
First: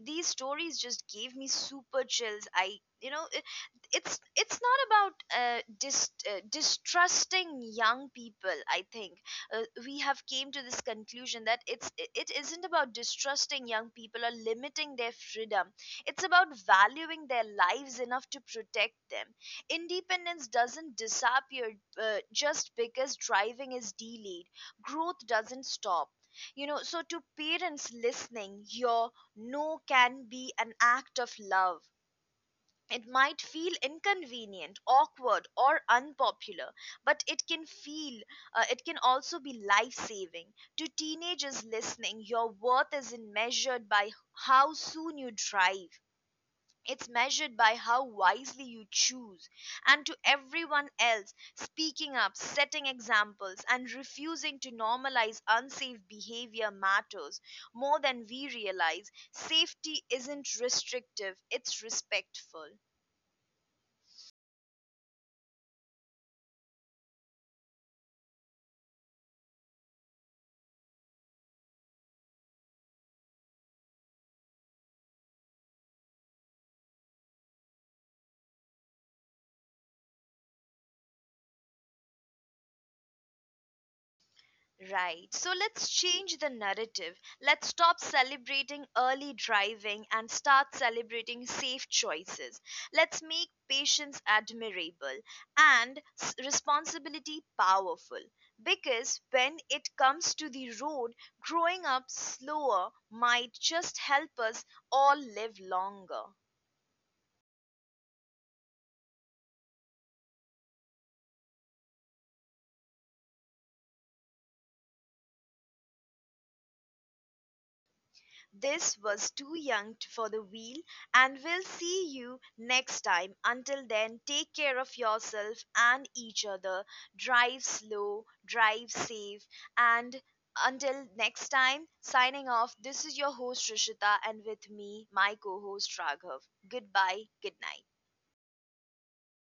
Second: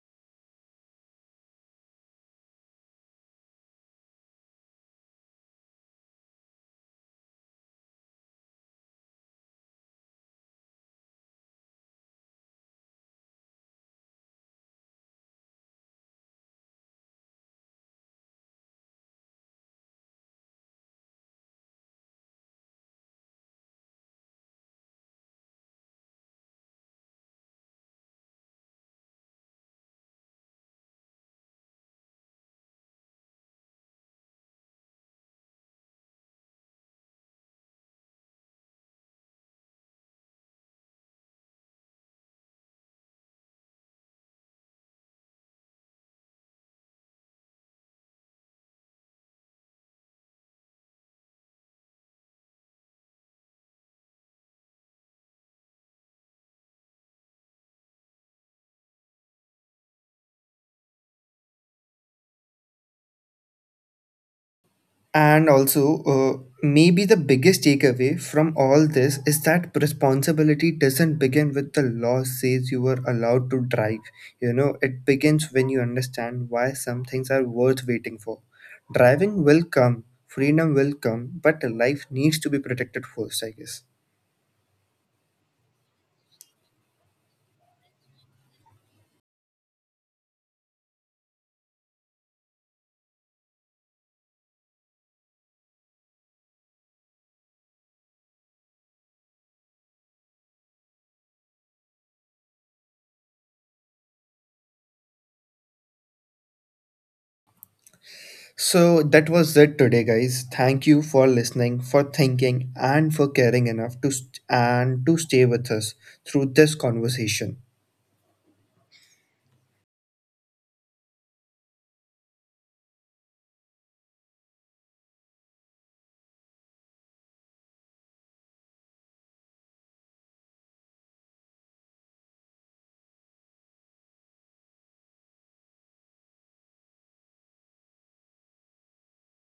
these stories just gave me super chills. I, you know, it's not about distrusting young people. I think we have came to this conclusion that it isn't about distrusting young people or limiting their freedom. It's about valuing their lives enough to protect them. Independence doesn't disappear just because driving is delayed. Growth doesn't stop. You know, so to parents listening, your no can be an act of love. It might feel inconvenient, awkward, or unpopular, but it can also be life-saving. To teenagers listening, your worth isn't measured by how soon you drive. It's measured by how wisely you choose. And to everyone else, speaking up, setting examples, and refusing to normalize unsafe behavior matters more than we realize. Safety isn't restrictive, it's respectful.
And also, maybe the biggest takeaway from all this is that responsibility doesn't begin with the law says you are allowed to drive. You know, it begins when you understand why some things are worth waiting for. Driving will come, freedom will come, but life needs to be protected first, I guess.
Right. So let's change the narrative. Let's stop celebrating early driving and start celebrating safe choices. Let's make patience admirable and responsibility powerful. Because when it comes to the road, growing up slower might just help us all live longer.
So that was it today, guys. Thank you for listening, for thinking, and for caring enough and to stay with us through this conversation.
This was Too Young for the Wheel, and we'll see you next time. Until then, take care of yourself and each other. Drive slow, drive safe, and until next time, signing off. This is your host Rishita, and with me, my co-host Raghav. Goodbye, good night.